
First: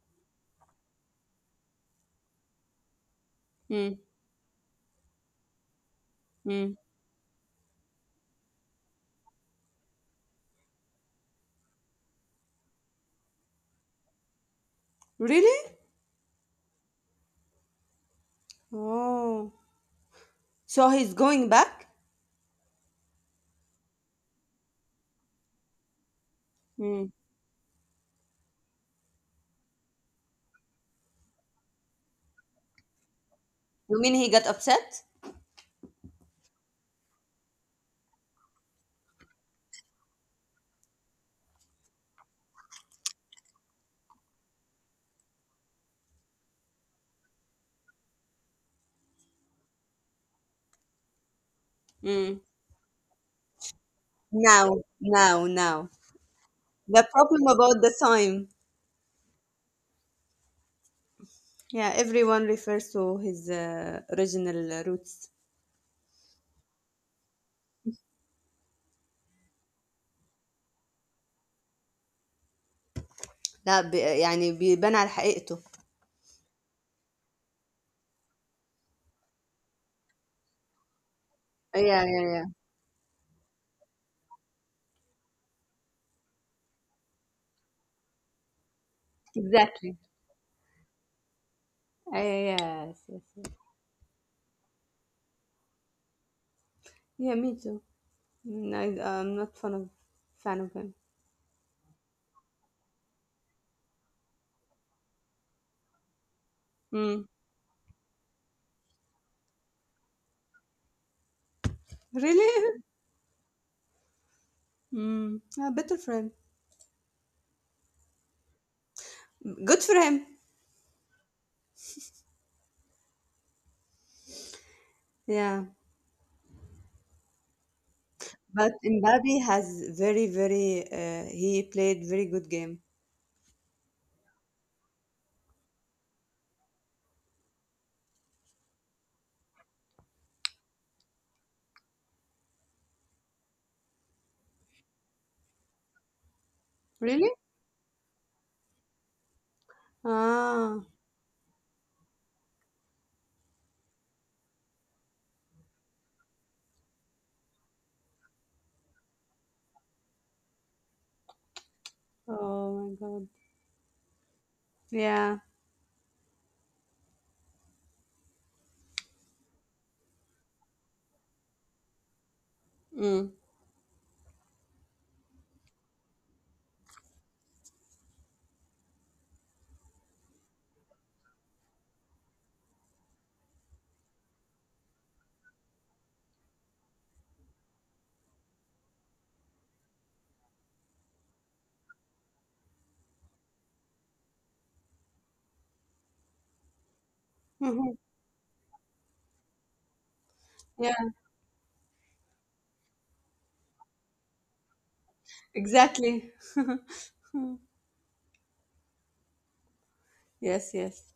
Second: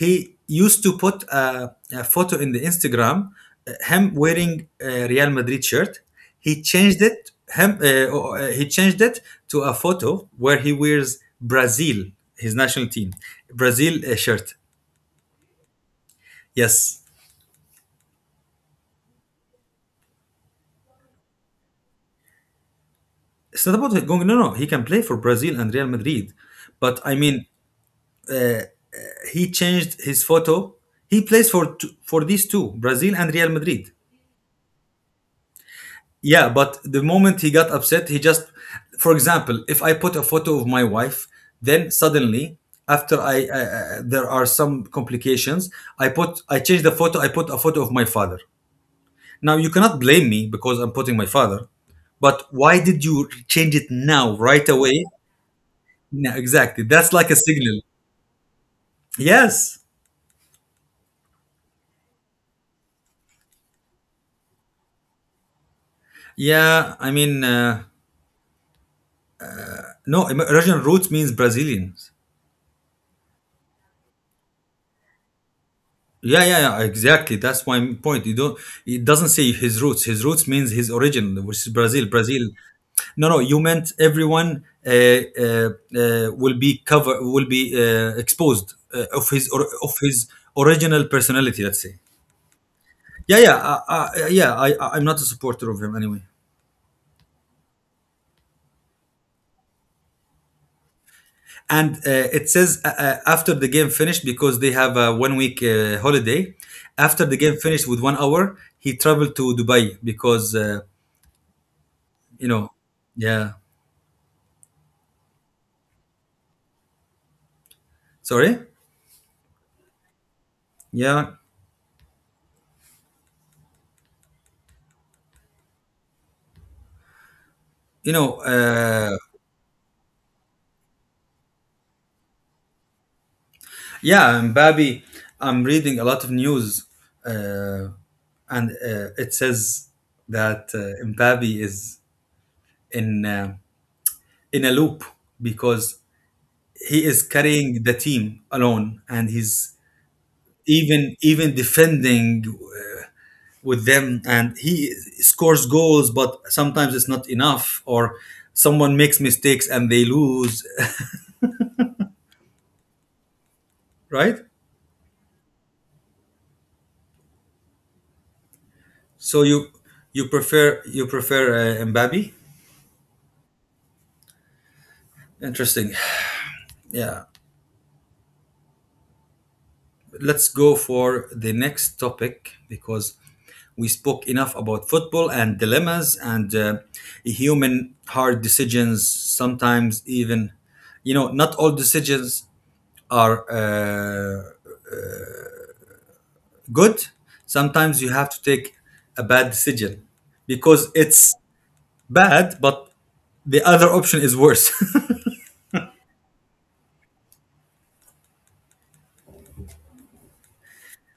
Speaker 1: he used to put a photo in the instagram,
Speaker 2: mm,
Speaker 1: him wearing a real madrid shirt. He
Speaker 2: mm.
Speaker 1: changed it, he changed it to a photo where he wears brazil, his national team, brazil shirt.
Speaker 2: Really?
Speaker 1: Yes.
Speaker 2: Oh. So he's going back?
Speaker 1: It's not about going, no, no, he can play for brazil and real madrid, but
Speaker 2: Mm.
Speaker 1: I mean, he changed his photo. He plays for for these two, brazil and real madrid.
Speaker 2: You mean he got upset?
Speaker 1: Yeah, but the moment he got upset, he just, for example, if I put a photo of my wife, then suddenly after I, there are some complications, I change the photo. I put a photo of my father. Now you cannot blame me because I'm putting my father,
Speaker 2: Mm.
Speaker 1: but why did you change it now right
Speaker 2: Now,
Speaker 1: away?
Speaker 2: now, now.
Speaker 1: No, exactly.
Speaker 2: The
Speaker 1: That's like a
Speaker 2: problem
Speaker 1: signal.
Speaker 2: about the time.
Speaker 1: Yes.
Speaker 2: Yeah, everyone refers to his original roots.
Speaker 1: Yeah. I mean, no. Original roots means Brazilians.
Speaker 2: لا ب... يعني بيبان على حقيقته.
Speaker 1: Yeah, yeah, yeah, exactly. That's my point. You don't. It doesn't say his roots. His roots means his origin, which is
Speaker 2: Yeah, yeah,
Speaker 1: Brazil.
Speaker 2: yeah.
Speaker 1: Brazil. No, no. You meant everyone will be exposed of
Speaker 2: Exactly.
Speaker 1: his original personality. Let's say.
Speaker 2: Yes, yes,
Speaker 1: Yeah,
Speaker 2: yes.
Speaker 1: yeah, yeah. I'm not a supporter of him anyway.
Speaker 2: Yeah, me too. Mm, I'm not fan of him.
Speaker 1: And it says after the game finished, because they have a 1 week holiday. After
Speaker 2: Mm.
Speaker 1: the game finished with 1 hour, he traveled to Dubai because you know,
Speaker 2: Really?
Speaker 1: yeah,
Speaker 2: Mm. Yeah, better friend.
Speaker 1: sorry,
Speaker 2: Good for him.
Speaker 1: yeah,
Speaker 2: Yeah.
Speaker 1: you know,
Speaker 2: But Mbappe has very, very, he played very good game.
Speaker 1: yeah, and babi, I'm reading a lot of news uh and it says that Mbappe is in uh, in a loop because he is
Speaker 2: Really?
Speaker 1: carrying the team alone, and he's
Speaker 2: Ah,
Speaker 1: even defending with them, and he scores goals, but sometimes it's not enough, or someone makes mistakes and they lose.
Speaker 2: oh my God.
Speaker 1: <laughs> Right.
Speaker 2: Yeah.
Speaker 1: So you prefer Mbappe?
Speaker 2: Mm.
Speaker 1: Interesting. Yeah. Let's go for the next topic because we spoke enough about football and dilemmas and human hard decisions. Sometimes even, not all decisions are good. Sometimes
Speaker 2: <laughs>
Speaker 1: you have to take a bad decision because
Speaker 2: Yeah,
Speaker 1: it's bad, but the other option is worse. <laughs>
Speaker 2: exactly. <laughs> Yes, yes.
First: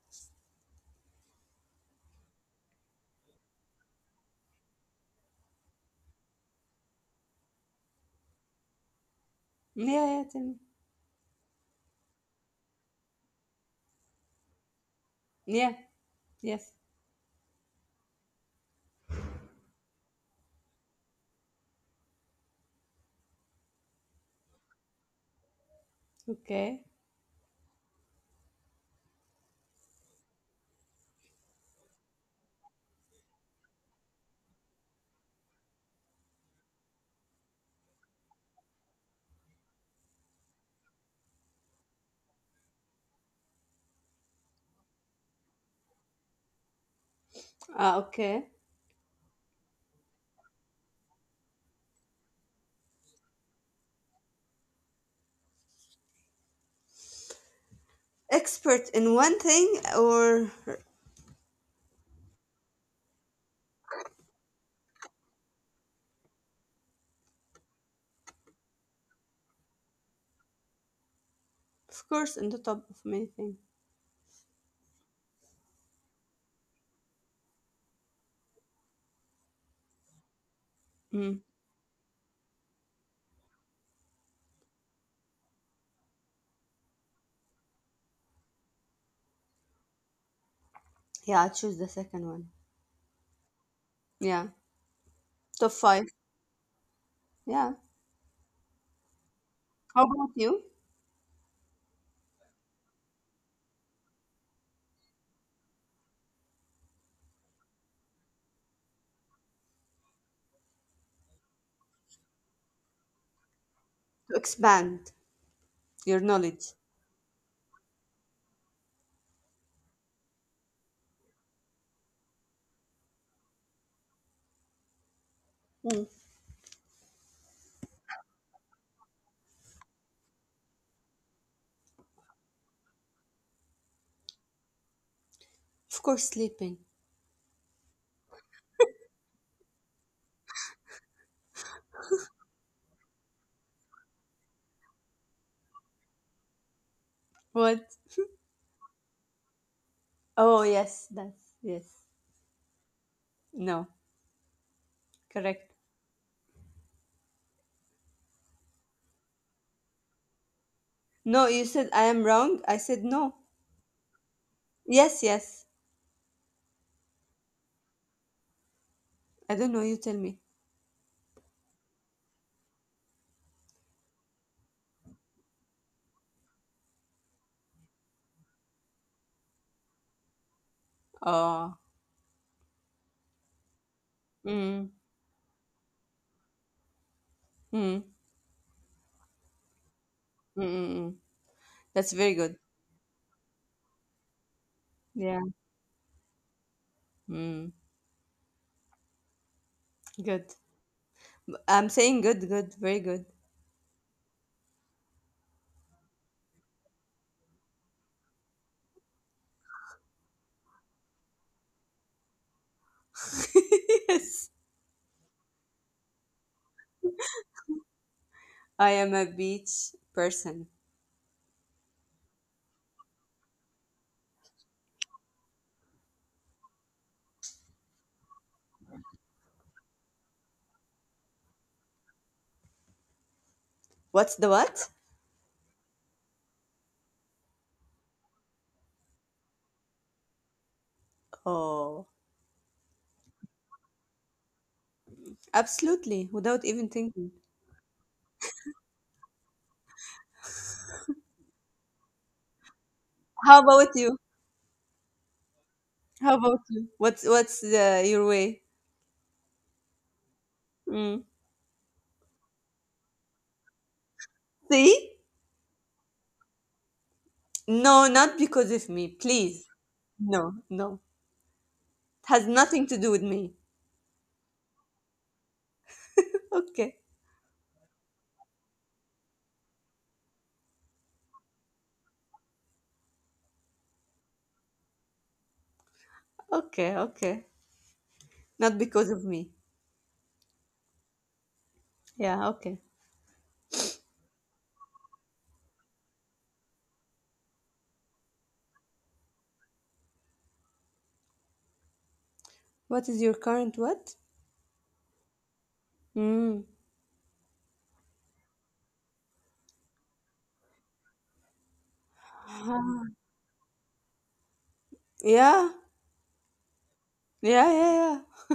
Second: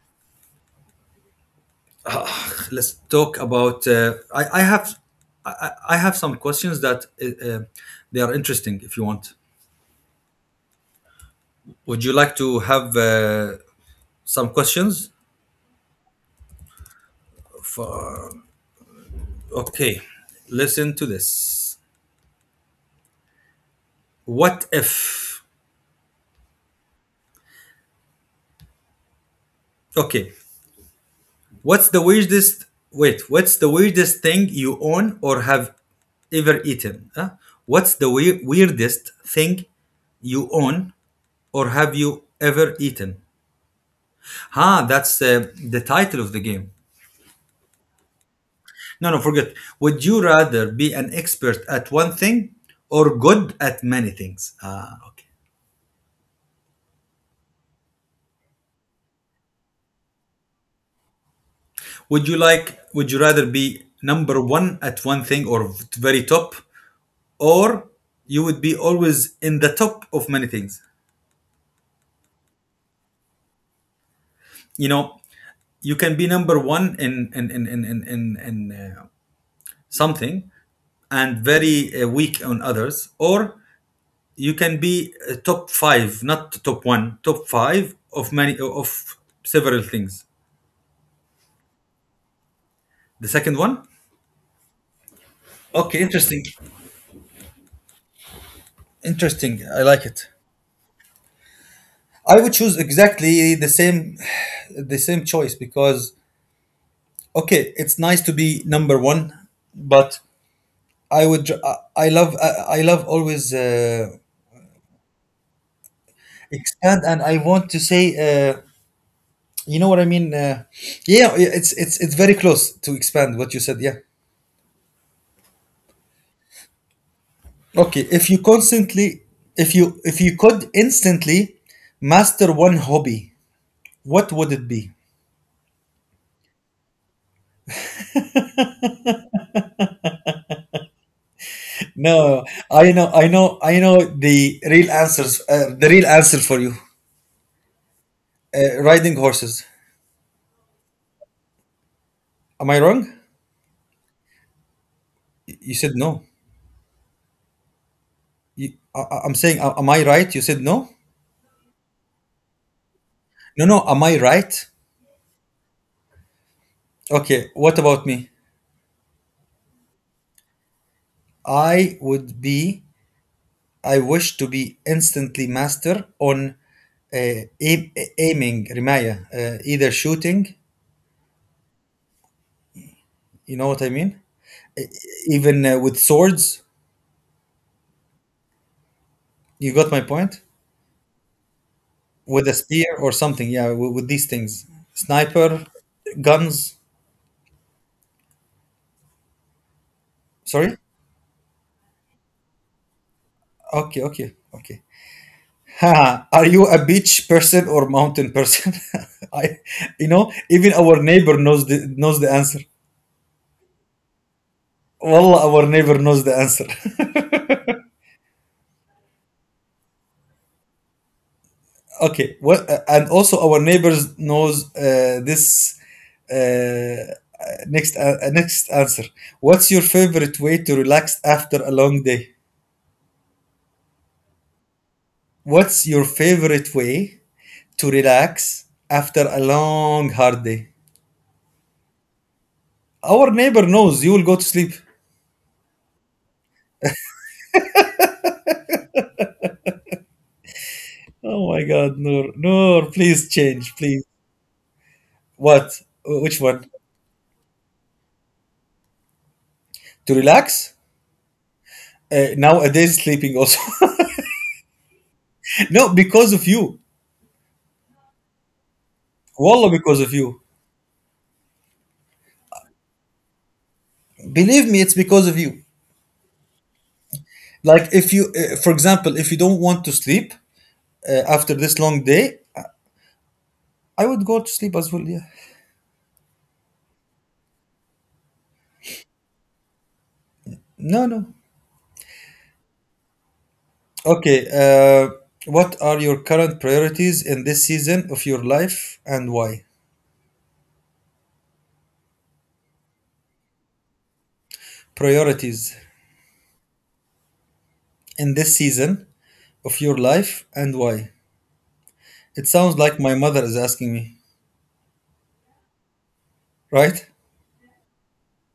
Speaker 1: Let's talk about. I have some questions that they are interesting if you want.
Speaker 2: Yeah, yeah, tell me.
Speaker 1: Would you like to have some questions?
Speaker 2: Yeah, yes.
Speaker 1: Okay, listen to this. What if?
Speaker 2: Okay.
Speaker 1: Okay, what's the weirdest. Wait, what's the weirdest thing you own or have ever eaten, huh? What's the weirdest thing you own or have you ever eaten? Ah, that's the title of the game.
Speaker 2: Ah, okay.
Speaker 1: No, no, forget. Would you rather be an expert at one thing or good at many things? Ah, okay.
Speaker 2: Expert in one thing, or
Speaker 1: Would you rather be number one at one thing or very top, or you would be always in the top of many things?
Speaker 2: of course, in the top of many things.
Speaker 1: You know, you can be number one in something,
Speaker 2: Mm.
Speaker 1: and very weak on others, or you can be top five, not top one, top five of many, of several things.
Speaker 2: Yeah, I choose the second one.
Speaker 1: The second one?
Speaker 2: Yeah. Top
Speaker 1: Okay,
Speaker 2: five.
Speaker 1: interesting.
Speaker 2: Yeah.
Speaker 1: Interesting. I
Speaker 2: How
Speaker 1: like it.
Speaker 2: about you?
Speaker 1: I would choose exactly the same choice because okay, it's nice to be number 1, but I I love always.
Speaker 2: To expand your knowledge.
Speaker 1: Expand, and I want to say you know what I mean? Yeah, yeah, it's very close to expand what you said. Yeah. Okay, if you constantly if you could instantly master one hobby, what would it be?
Speaker 2: Of course, sleeping.
Speaker 1: No, I know the real answers. The real answer for you,
Speaker 2: What?
Speaker 1: riding horses.
Speaker 2: Oh, yes, that's yes.
Speaker 1: Am I wrong?
Speaker 2: No, correct.
Speaker 1: You said no. I'm saying, am I right? You said no.
Speaker 2: No, you said I am wrong. I said no.
Speaker 1: No, no. Am I right?
Speaker 2: Yes, yes.
Speaker 1: Okay. What about me?
Speaker 2: I don't know. You tell me.
Speaker 1: I would be. I wish to be instantly master on uh, aim, aiming, Rimaya, either shooting.
Speaker 2: Oh,
Speaker 1: You know what I mean?
Speaker 2: mm,
Speaker 1: Even with swords.
Speaker 2: mm, mm,
Speaker 1: You got my point.
Speaker 2: mm, mm. That's very
Speaker 1: With a
Speaker 2: good.
Speaker 1: spear or something. Yeah, with these things,
Speaker 2: Yeah.
Speaker 1: sniper, guns.
Speaker 2: Mm, good.
Speaker 1: Sorry.
Speaker 2: I'm saying good, good, very good.
Speaker 1: Okay, okay, okay. Ha, are you a beach person or mountain person? <laughs> I, you know, even our neighbor knows the answer.
Speaker 2: <laughs> Yes.
Speaker 1: Wallah, our neighbor knows the answer.
Speaker 2: I am a beach person.
Speaker 1: <laughs> Okay, what? And also our neighbors knows this, uh, uh, next answer. What's your favorite way to relax after a long day?
Speaker 2: What's the what?
Speaker 1: What's your favorite way to relax after a long hard day.
Speaker 2: Oh,
Speaker 1: Our neighbor knows you will go to sleep.
Speaker 2: absolutely. Without even thinking.
Speaker 1: Oh my God, Noor, Noor, please
Speaker 2: How
Speaker 1: change,
Speaker 2: about
Speaker 1: please.
Speaker 2: you?
Speaker 1: What?
Speaker 2: How
Speaker 1: Which
Speaker 2: about
Speaker 1: one?
Speaker 2: you? What's the your way?
Speaker 1: To relax? Nowadays, sleeping also.
Speaker 2: See?
Speaker 1: <laughs> No, because of you.
Speaker 2: No, not because of me. Please.
Speaker 1: Wallah, because of you.
Speaker 2: No, no. It has nothing to do with me.
Speaker 1: Believe me, it's because of you.
Speaker 2: Okay,
Speaker 1: Like, if you, for example, if you don't want to sleep after this long day, I would go to sleep as well. Yeah.
Speaker 2: okay, okay. Not because of me.
Speaker 1: No, no.
Speaker 2: Yeah, okay.
Speaker 1: Okay, what are your current priorities in this season of your life and why?
Speaker 2: What is your current what?
Speaker 1: Priorities
Speaker 2: Mm.
Speaker 1: in this season of your life and why? It sounds like my mother is asking me,
Speaker 2: Yeah,
Speaker 1: right?
Speaker 2: yeah, yeah, yeah.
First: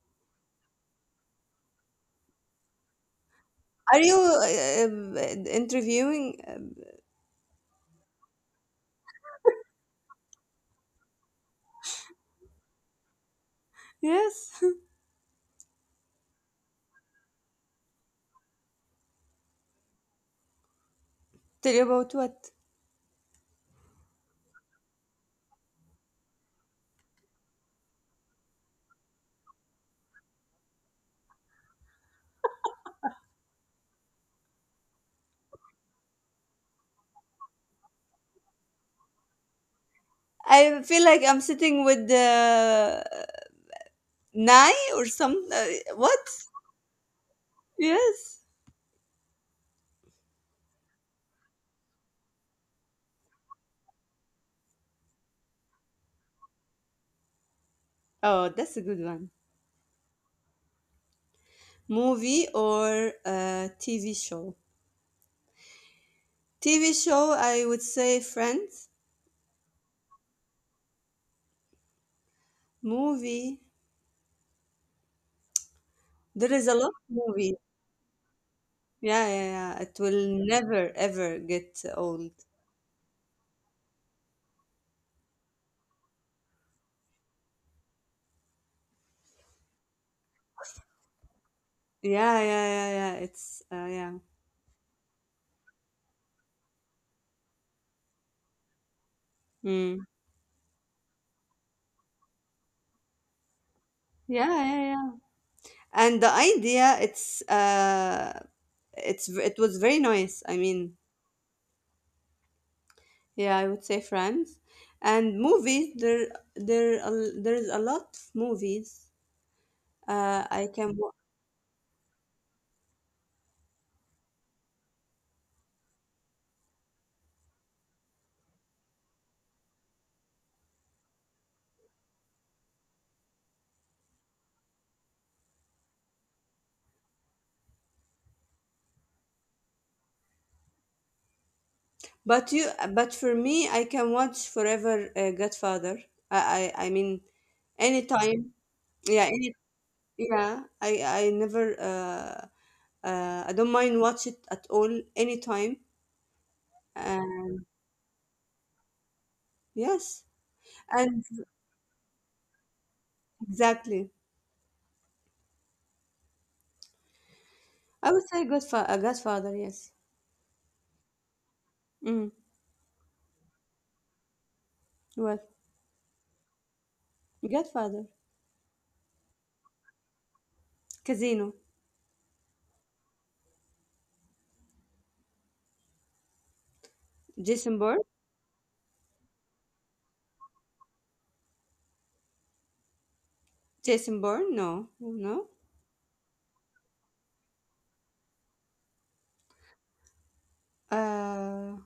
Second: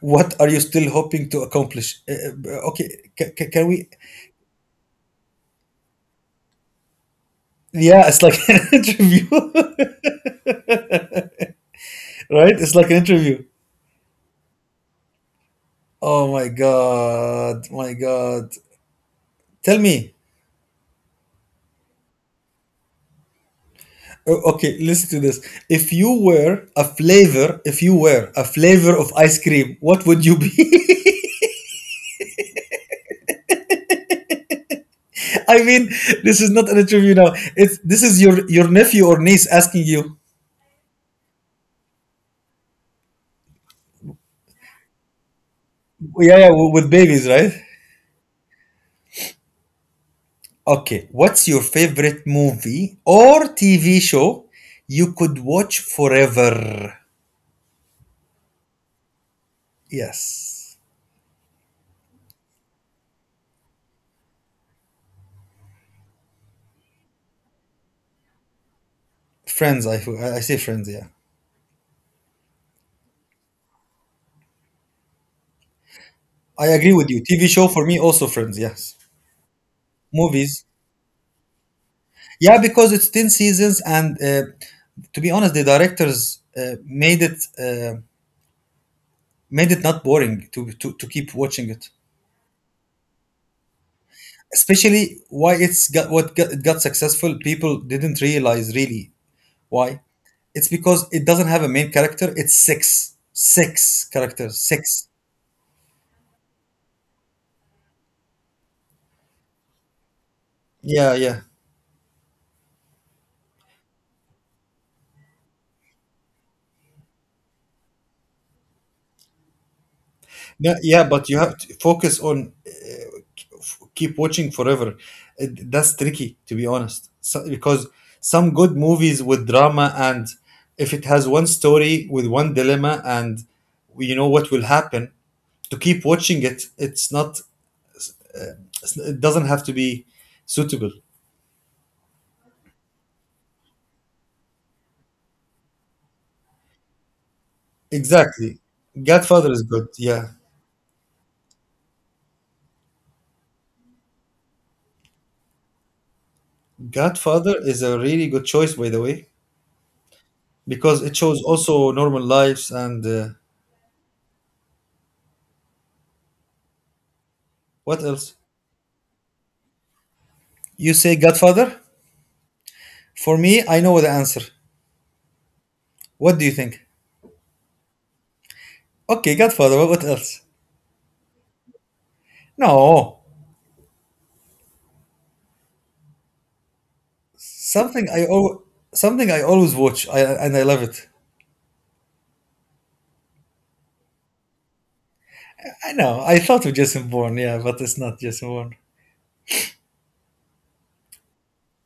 Speaker 1: What are you still hoping to accomplish? Okay, can we?
Speaker 2: Are you interviewing?
Speaker 1: Yeah, it's like <laughs> an interview, <laughs> right? It's like an interview.
Speaker 2: Yes.
Speaker 1: Oh my God, my God. Tell me.
Speaker 2: <laughs> Tell you about what?
Speaker 1: Okay, listen to this. If you were a flavor, If you were a flavor of ice cream, what would you be? <laughs> I mean, this is not an interview now. It's This is your nephew or niece asking you.
Speaker 2: I feel like I'm sitting with Nai or some. What?
Speaker 1: Yeah, yeah, with babies, right?
Speaker 2: Yes.
Speaker 1: Okay, what's your favorite movie or TV show you could watch forever?
Speaker 2: Oh, that's a good one.
Speaker 1: Yes.
Speaker 2: Movie or TV show? TV show, I would say Friends.
Speaker 1: Friends. I say Friends, yeah.
Speaker 2: Movie, there
Speaker 1: I
Speaker 2: is a lot
Speaker 1: agree
Speaker 2: of
Speaker 1: with you. TV
Speaker 2: movie.
Speaker 1: show for me also Friends, yes.
Speaker 2: Yeah, yeah, yeah. It will
Speaker 1: Movies.
Speaker 2: never ever get old.
Speaker 1: Yeah, because it's 10 seasons, and to be honest, the directors made it not boring to keep watching it.
Speaker 2: Yeah, yeah, yeah, yeah. It's yeah.
Speaker 1: Especially why it's got what got, it got successful. People didn't realize really
Speaker 2: Mm.
Speaker 1: why. It's because it doesn't have a main character. It's six, six characters,
Speaker 2: Yeah, yeah,
Speaker 1: six.
Speaker 2: yeah. And the idea, it's it was very nice. I mean,
Speaker 1: Yeah, yeah.
Speaker 2: yeah, I would say Friends. And movies, there is a lot of movies. I
Speaker 1: No,
Speaker 2: can
Speaker 1: yeah, but you have to focus on keep watching forever. That's tricky, to be honest, so, because some good movies with drama and if it has one story with one dilemma and you know what will happen, to keep watching it, it's not. It doesn't have to be suitable.
Speaker 2: But you, but for me, I can watch forever Godfather. I mean, anytime.
Speaker 1: Exactly.
Speaker 2: Yeah,
Speaker 1: Godfather
Speaker 2: any,
Speaker 1: is good. Yeah,
Speaker 2: yeah. I never. I don't mind watch it at all, anytime.
Speaker 1: Godfather
Speaker 2: Uh,
Speaker 1: is a really good choice, by the way,
Speaker 2: yes,
Speaker 1: because it
Speaker 2: and
Speaker 1: shows also normal lives and
Speaker 2: exactly.
Speaker 1: what
Speaker 2: I would
Speaker 1: else?
Speaker 2: say Godfather. Godfather. Yes.
Speaker 1: You say Godfather?
Speaker 2: Mm.
Speaker 1: For me, I know the answer.
Speaker 2: What?
Speaker 1: What do you think?
Speaker 2: Godfather.
Speaker 1: Okay, Godfather. What else?
Speaker 2: Casino.
Speaker 1: No,
Speaker 2: Jason Bourne.
Speaker 1: something I al- something I always watch. I love it.
Speaker 2: Jason Bourne. No. No.
Speaker 1: I know. I thought of Jason Bourne. Yeah, but it's not Jason Bourne.
Speaker 2: Uh,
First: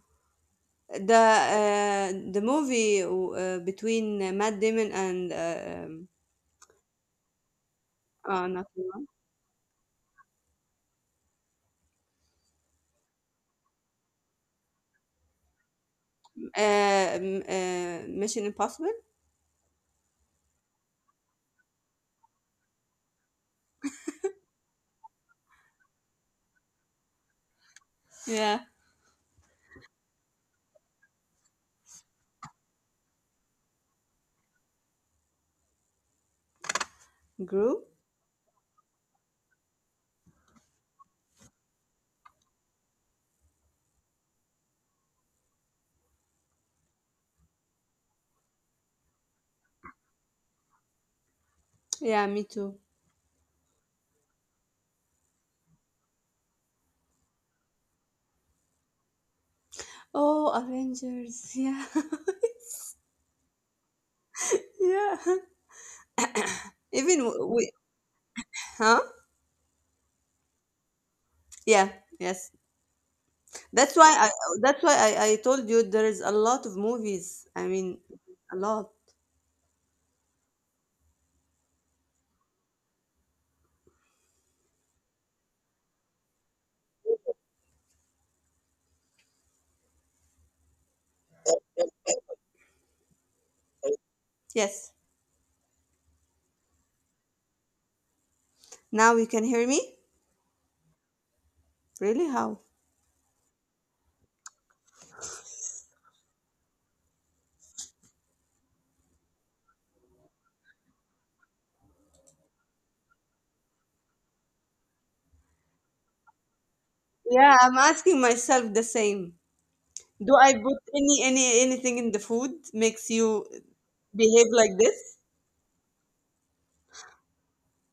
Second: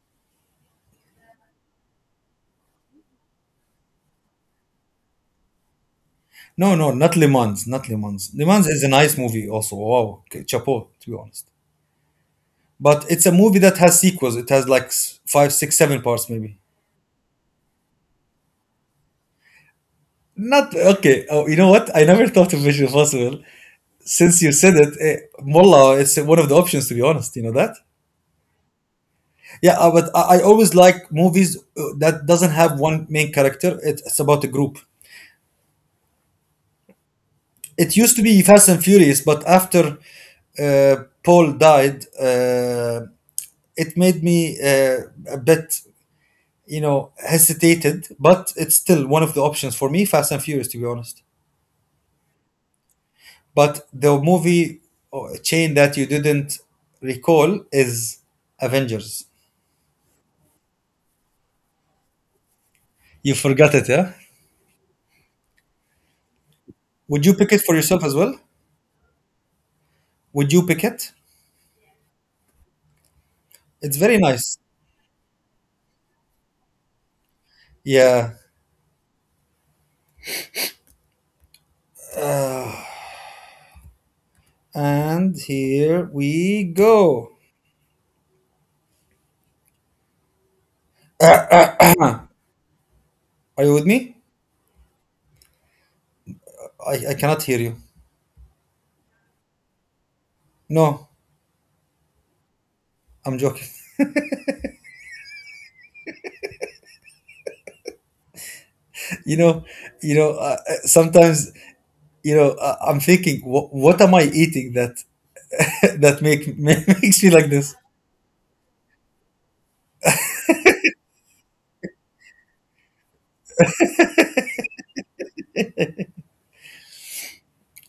Speaker 2: the the movie between Matt Damon and um,
Speaker 1: No, no, not Le Mans. Not Le Mans. Le Mans
Speaker 2: not
Speaker 1: is a
Speaker 2: Elon,
Speaker 1: nice movie also. Wow, okay, chapeau. To be honest, but it's a movie that has sequels. It has like five, six, seven parts maybe.
Speaker 2: Mission Impossible.
Speaker 1: Not okay. Oh, you know what? I never thought of Mission Impossible. Since you said it, eh, Mullah, it's one of the options, to be honest. You know that?
Speaker 2: Yeah,
Speaker 1: Yeah, but I always like movies that doesn't have one main character. It's about a group.
Speaker 2: Gru.
Speaker 1: It used to be Fast and Furious, but after uh, Paul died, it made me a bit, hesitated. But it's still one of the options for me, Fast and Furious, to be honest.
Speaker 2: Yeah, me too.
Speaker 1: But the movie or chain that you didn't recall is Avengers.
Speaker 2: Oh, Avengers. Yeah. <laughs>
Speaker 1: You forgot it, yeah?
Speaker 2: Yeah. Even
Speaker 1: Would you
Speaker 2: w-
Speaker 1: pick it
Speaker 2: we,
Speaker 1: for yourself as well?
Speaker 2: huh?
Speaker 1: Would you pick it?
Speaker 2: Yeah, yes.
Speaker 1: It's
Speaker 2: That's why
Speaker 1: very
Speaker 2: I.
Speaker 1: nice.
Speaker 2: That's why I told you there is a lot of movies. I mean,
Speaker 1: Yeah.
Speaker 2: a lot.
Speaker 1: And here we go. Are you with me?
Speaker 2: Yes.
Speaker 1: I cannot hear you.
Speaker 2: Now you can hear me.
Speaker 1: No,
Speaker 2: Really? How?
Speaker 1: I'm joking. <laughs> You know, you know. Sometimes, I'm thinking, what am I eating that <laughs> that make <laughs> makes me like
Speaker 2: Yeah,
Speaker 1: this?
Speaker 2: I'm asking myself the same. Do I put any anything in the food makes you behave like this?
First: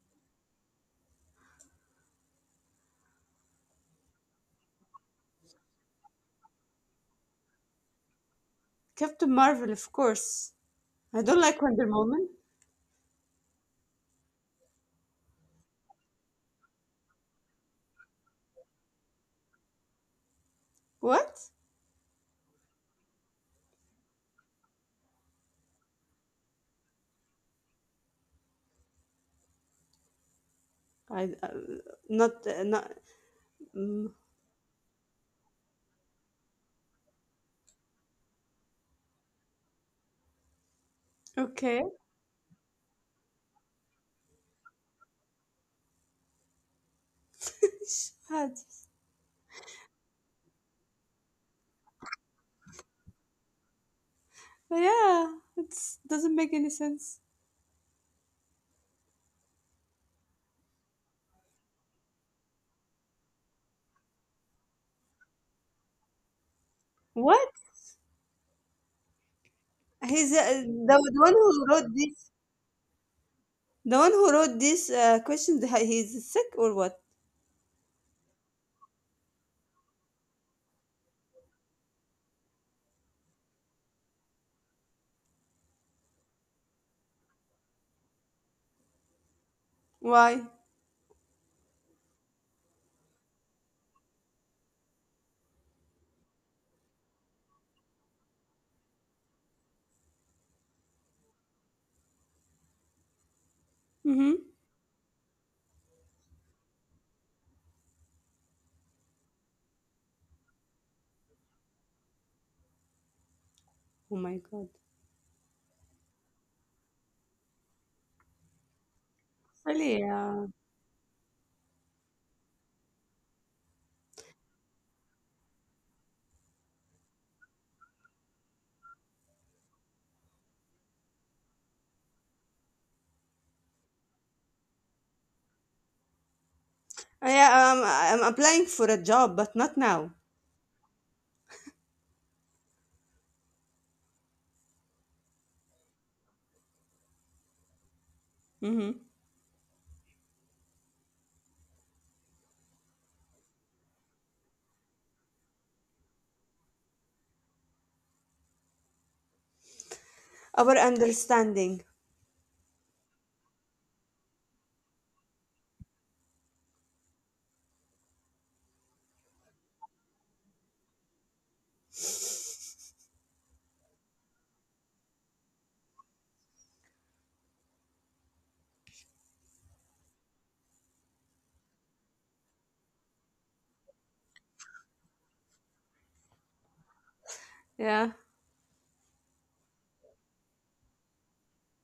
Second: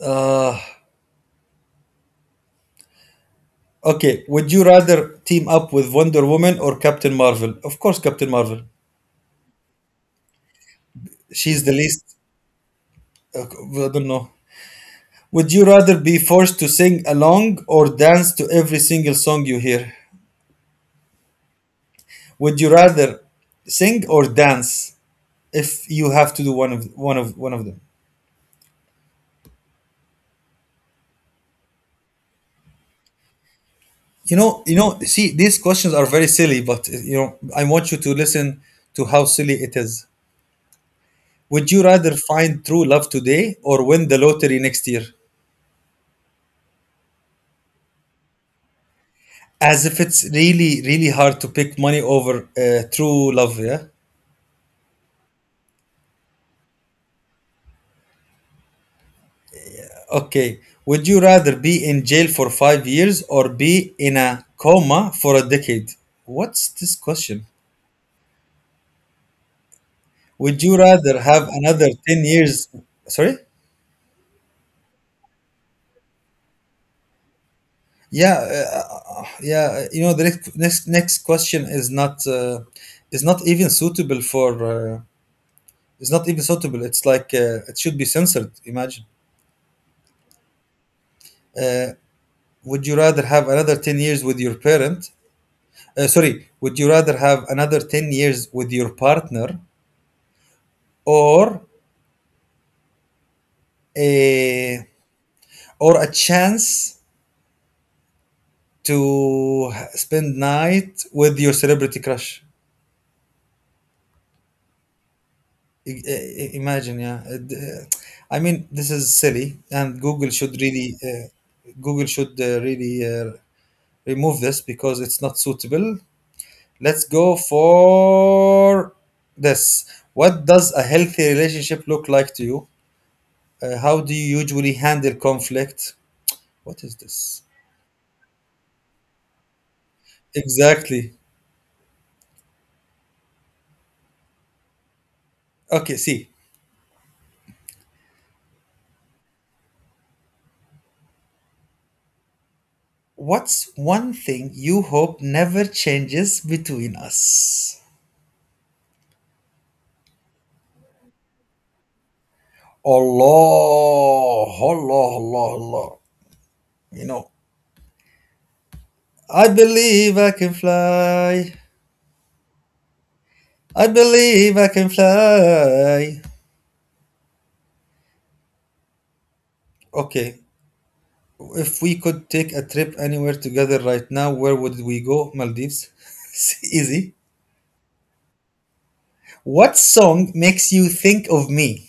Speaker 1: Uh, okay. Would you rather team up with Wonder Woman or Captain Marvel? Of course, Captain Marvel.
Speaker 2: Captain Marvel, of course. I don't like
Speaker 1: She's the
Speaker 2: Wonder
Speaker 1: least.
Speaker 2: Woman.
Speaker 1: I don't know. Would you rather be forced to sing along or dance to every single song you hear?
Speaker 2: What?
Speaker 1: Would you rather sing or dance if you have to do one of them?
Speaker 2: I not not. Mm,
Speaker 1: You know, see, these questions are very silly, but I want you to listen to how silly it is. Would you
Speaker 2: okay.
Speaker 1: rather find true love today or win the lottery next year?
Speaker 2: <laughs> Shit.
Speaker 1: As if it's really, really hard to pick money over true love, yeah?
Speaker 2: But yeah, it doesn't make any sense.
Speaker 1: Okay. Would you rather be in jail for 5 years or be in a coma for a decade? What's this question?
Speaker 2: What? He's
Speaker 1: Would you rather
Speaker 2: the one
Speaker 1: have
Speaker 2: who
Speaker 1: another
Speaker 2: wrote
Speaker 1: 10
Speaker 2: this.
Speaker 1: years? Sorry?
Speaker 2: The one who wrote this question. He's sick or what?
Speaker 1: Yeah, yeah. You know, the next question is not even suitable for. Uh, it's not even suitable. It's like it should be censored. Imagine.
Speaker 2: Why?
Speaker 1: Uh, would you rather have another 10 years with your parent? Sorry. Would you rather have another 10 years with your partner or
Speaker 2: Mm-hmm.
Speaker 1: a a chance to spend night with your celebrity crush.
Speaker 2: Oh my god.
Speaker 1: Imagine, yeah. I mean, this is silly, and
Speaker 2: Really? Yeah.
Speaker 1: Google should really remove this because it's not suitable. Let's go for this. What does a healthy relationship look like to you? How do you usually handle conflict? What is this?
Speaker 2: Yeah, I'm applying for a job, but not now.
Speaker 1: Exactly. Okay, see.
Speaker 2: Hmm.
Speaker 1: What's one thing you hope never changes between us?
Speaker 2: Our understanding.
Speaker 1: Allah, Allah, Allah, Allah. You know, I believe I can fly. I believe I can fly. Okay, if we could take a trip anywhere together right now, where would we go? Maldives. <laughs> It's easy.
Speaker 2: Yeah.
Speaker 1: What song makes you think of me?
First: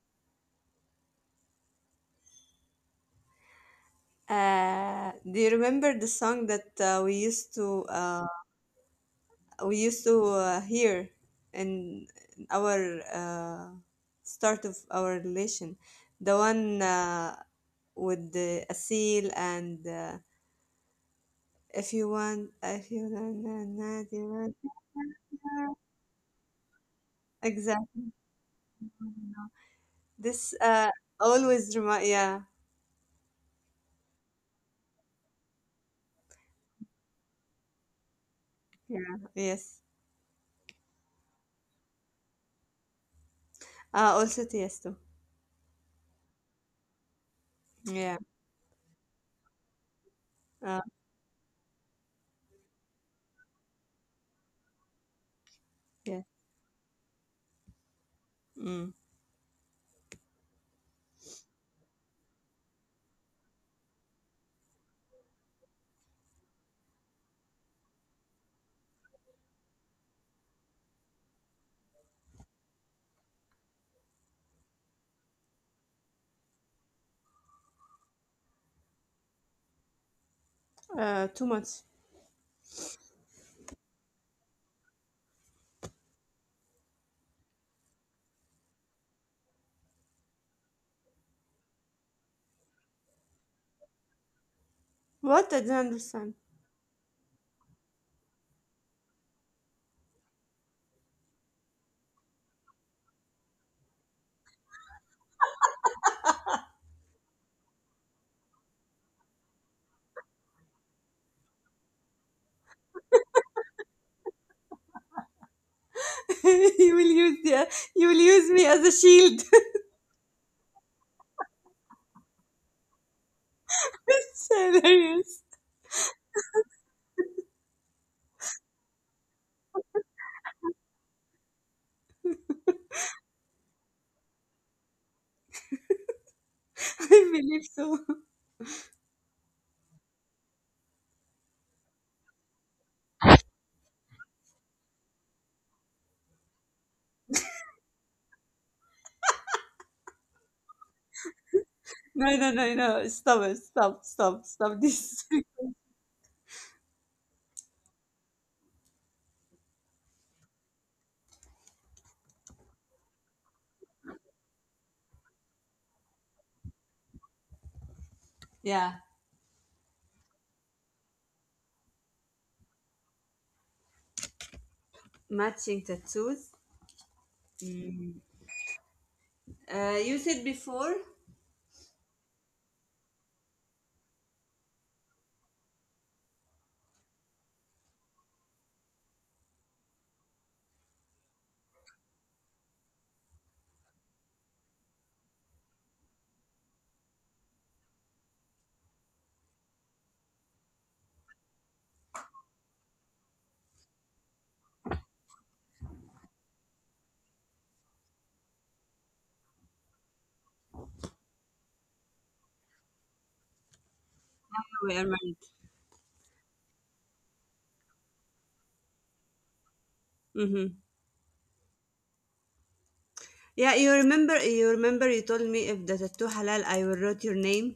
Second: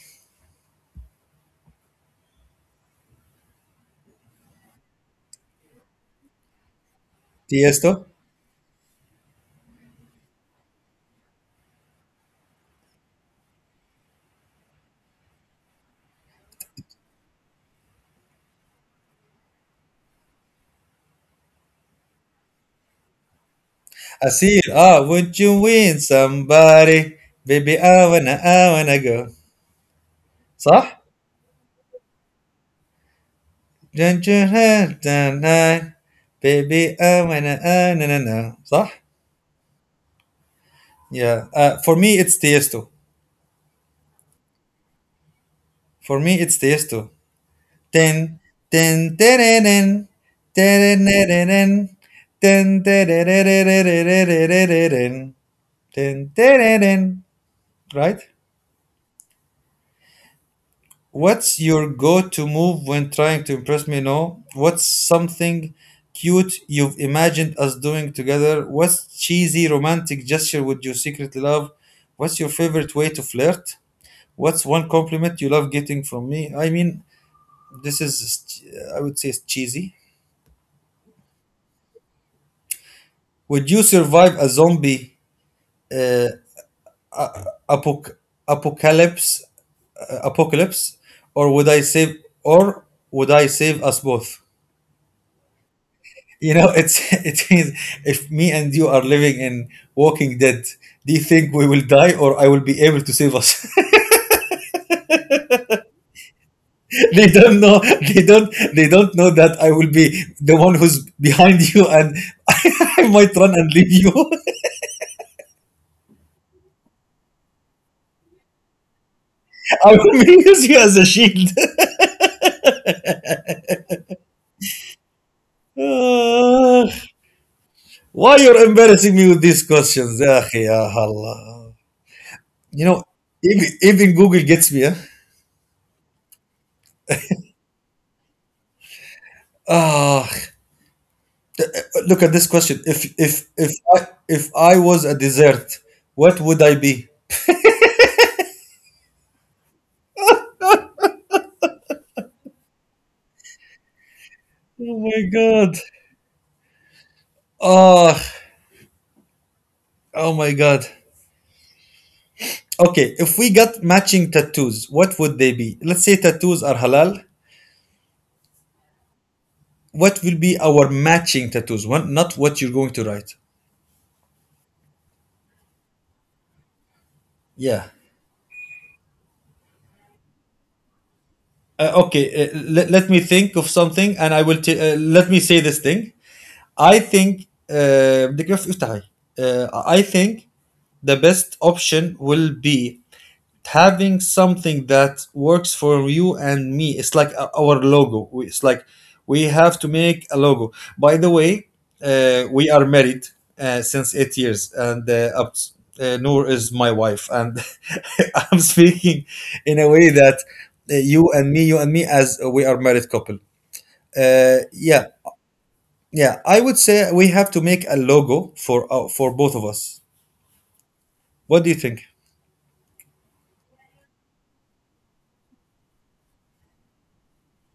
Speaker 2: Do you remember the song that
Speaker 1: Tiesto?
Speaker 2: we used to hear in our start of our relation? The one with the Asil and if you want, do you want?
Speaker 1: Asir, ah, would you win somebody? Baby,
Speaker 2: Exactly.
Speaker 1: I wanna go.
Speaker 2: This
Speaker 1: Sah,
Speaker 2: always remind. Yeah,
Speaker 1: don't you hurt tonight, baby? I wanna, ah, no, no, no. Sah,
Speaker 2: yeah, yes.
Speaker 1: yeah. Ah, for me, it's TS2.
Speaker 2: Ah, also Tiesto.
Speaker 1: For me, it's TS2.
Speaker 2: Yeah.
Speaker 1: Ten, ten, ten, ten,
Speaker 2: Uh,
Speaker 1: ten, ten, ten, ten, ten, ten, ten,
Speaker 2: yeah.
Speaker 1: ten, ten, right?
Speaker 2: Mm.
Speaker 1: What's your go-to move when trying to impress me? No. What's something cute you've imagined us doing together? What's cheesy romantic gesture would you secretly love? What's your favorite way to flirt? What's one compliment you love getting from me? I mean, this is I would say it's cheesy.
Speaker 2: Too much.
Speaker 1: Would you survive a zombie uh, apoc- apocalypse apocalypse or would I save us both?
Speaker 2: What? I didn't understand.
Speaker 1: You know, it's <laughs> it means if me and you are living in Walking Dead, do you think we will die or I will be able to save us? <laughs> They don't know. They don't. They don't know that I will be the one who's behind you, and <laughs> I might run and leave you. <laughs>
Speaker 2: <laughs> you will use the, you will use me as a shield. <laughs>
Speaker 1: I will <laughs> use you as a shield. <laughs>
Speaker 2: So hilarious.
Speaker 1: Ah, why you're embarrassing me with these questions? Ah, yeah, Allah. You know, even Google gets me. Ah,
Speaker 2: I believe so.
Speaker 1: ah, look at this question. If I was a dessert, what would I be?
Speaker 2: No, no, no, no. Stop it. Stop, stop, stop
Speaker 1: Oh my
Speaker 2: this.
Speaker 1: god. Oh, oh my god. Okay, if we got matching tattoos, what would they be? Let's say tattoos are halal.
Speaker 2: <laughs> Yeah.
Speaker 1: What will be our matching tattoos? One, not what you're going to write.
Speaker 2: Matching tattoos.
Speaker 1: Yeah.
Speaker 2: Mm. You said before
Speaker 1: Okay. Let me think of something, and I will. Let me say this thing. I think بدك إياه في- افتحي. I think the best option will be having something that works for you and me, it's like our logo. It's like we have to make a logo, by the way. We are married since 8 years and Noor is my wife, and <laughs> I'm speaking in a way that you and me as we are married couple,
Speaker 2: we are
Speaker 1: yeah.
Speaker 2: married.
Speaker 1: Yeah, I would say we have to make a logo for both of us.
Speaker 2: Mm-hmm.
Speaker 1: What do you think?
Speaker 2: Yeah, you remember? You remember? You told me if the tattoo halal, I will write your name.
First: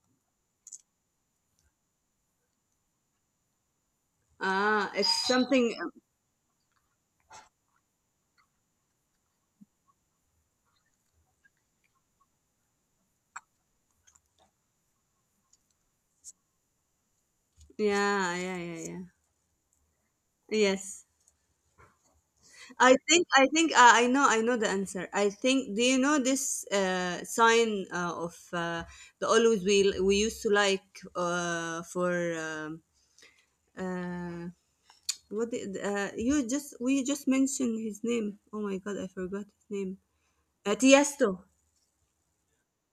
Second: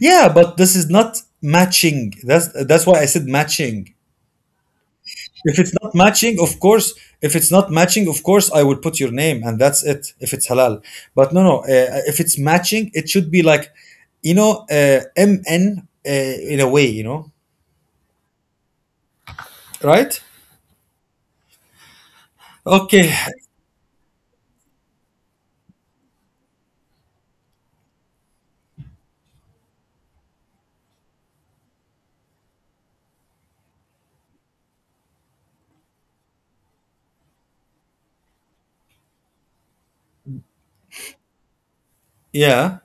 Speaker 1: Yeah, but this is not matching. That's why I said matching.
Speaker 2: Ah, it's
Speaker 1: If it's
Speaker 2: something.
Speaker 1: not matching, of course, if it's not matching, of course, I would put your name and that's it. If it's halal, but no, no. If it's matching, it should be like, you know, MN in a way, you know,
Speaker 2: Yeah, yeah, yeah, yeah.
Speaker 1: right?
Speaker 2: Yes.
Speaker 1: Okay,
Speaker 2: I know the answer. I think, do you know this sign of the always we used to like for uh, what did, you just we just mentioned his name. Oh my god, I forgot his name. Tiesto.
Speaker 1: yeah.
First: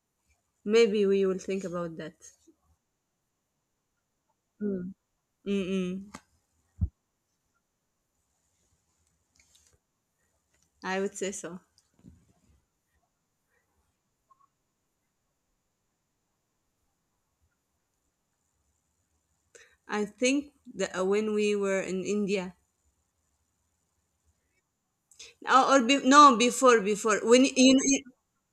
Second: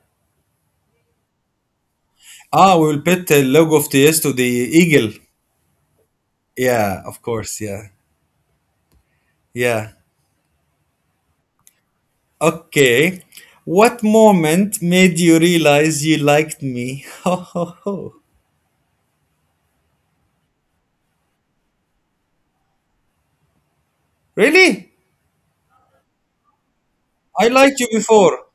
Speaker 2: Maybe we will think about that.
Speaker 1: Ah, we will put the logo of TS to the eagle.
Speaker 2: Mm-mm.
Speaker 1: Yeah, of course, yeah, yeah.
Speaker 2: I would say so.
Speaker 1: Okay. What moment made you realize you liked me? <laughs> Ho ho ho.
Speaker 2: I think that when we were in India,
Speaker 1: Really?
Speaker 2: or be, no, before, before when
Speaker 1: I liked you
Speaker 2: you...
Speaker 1: before.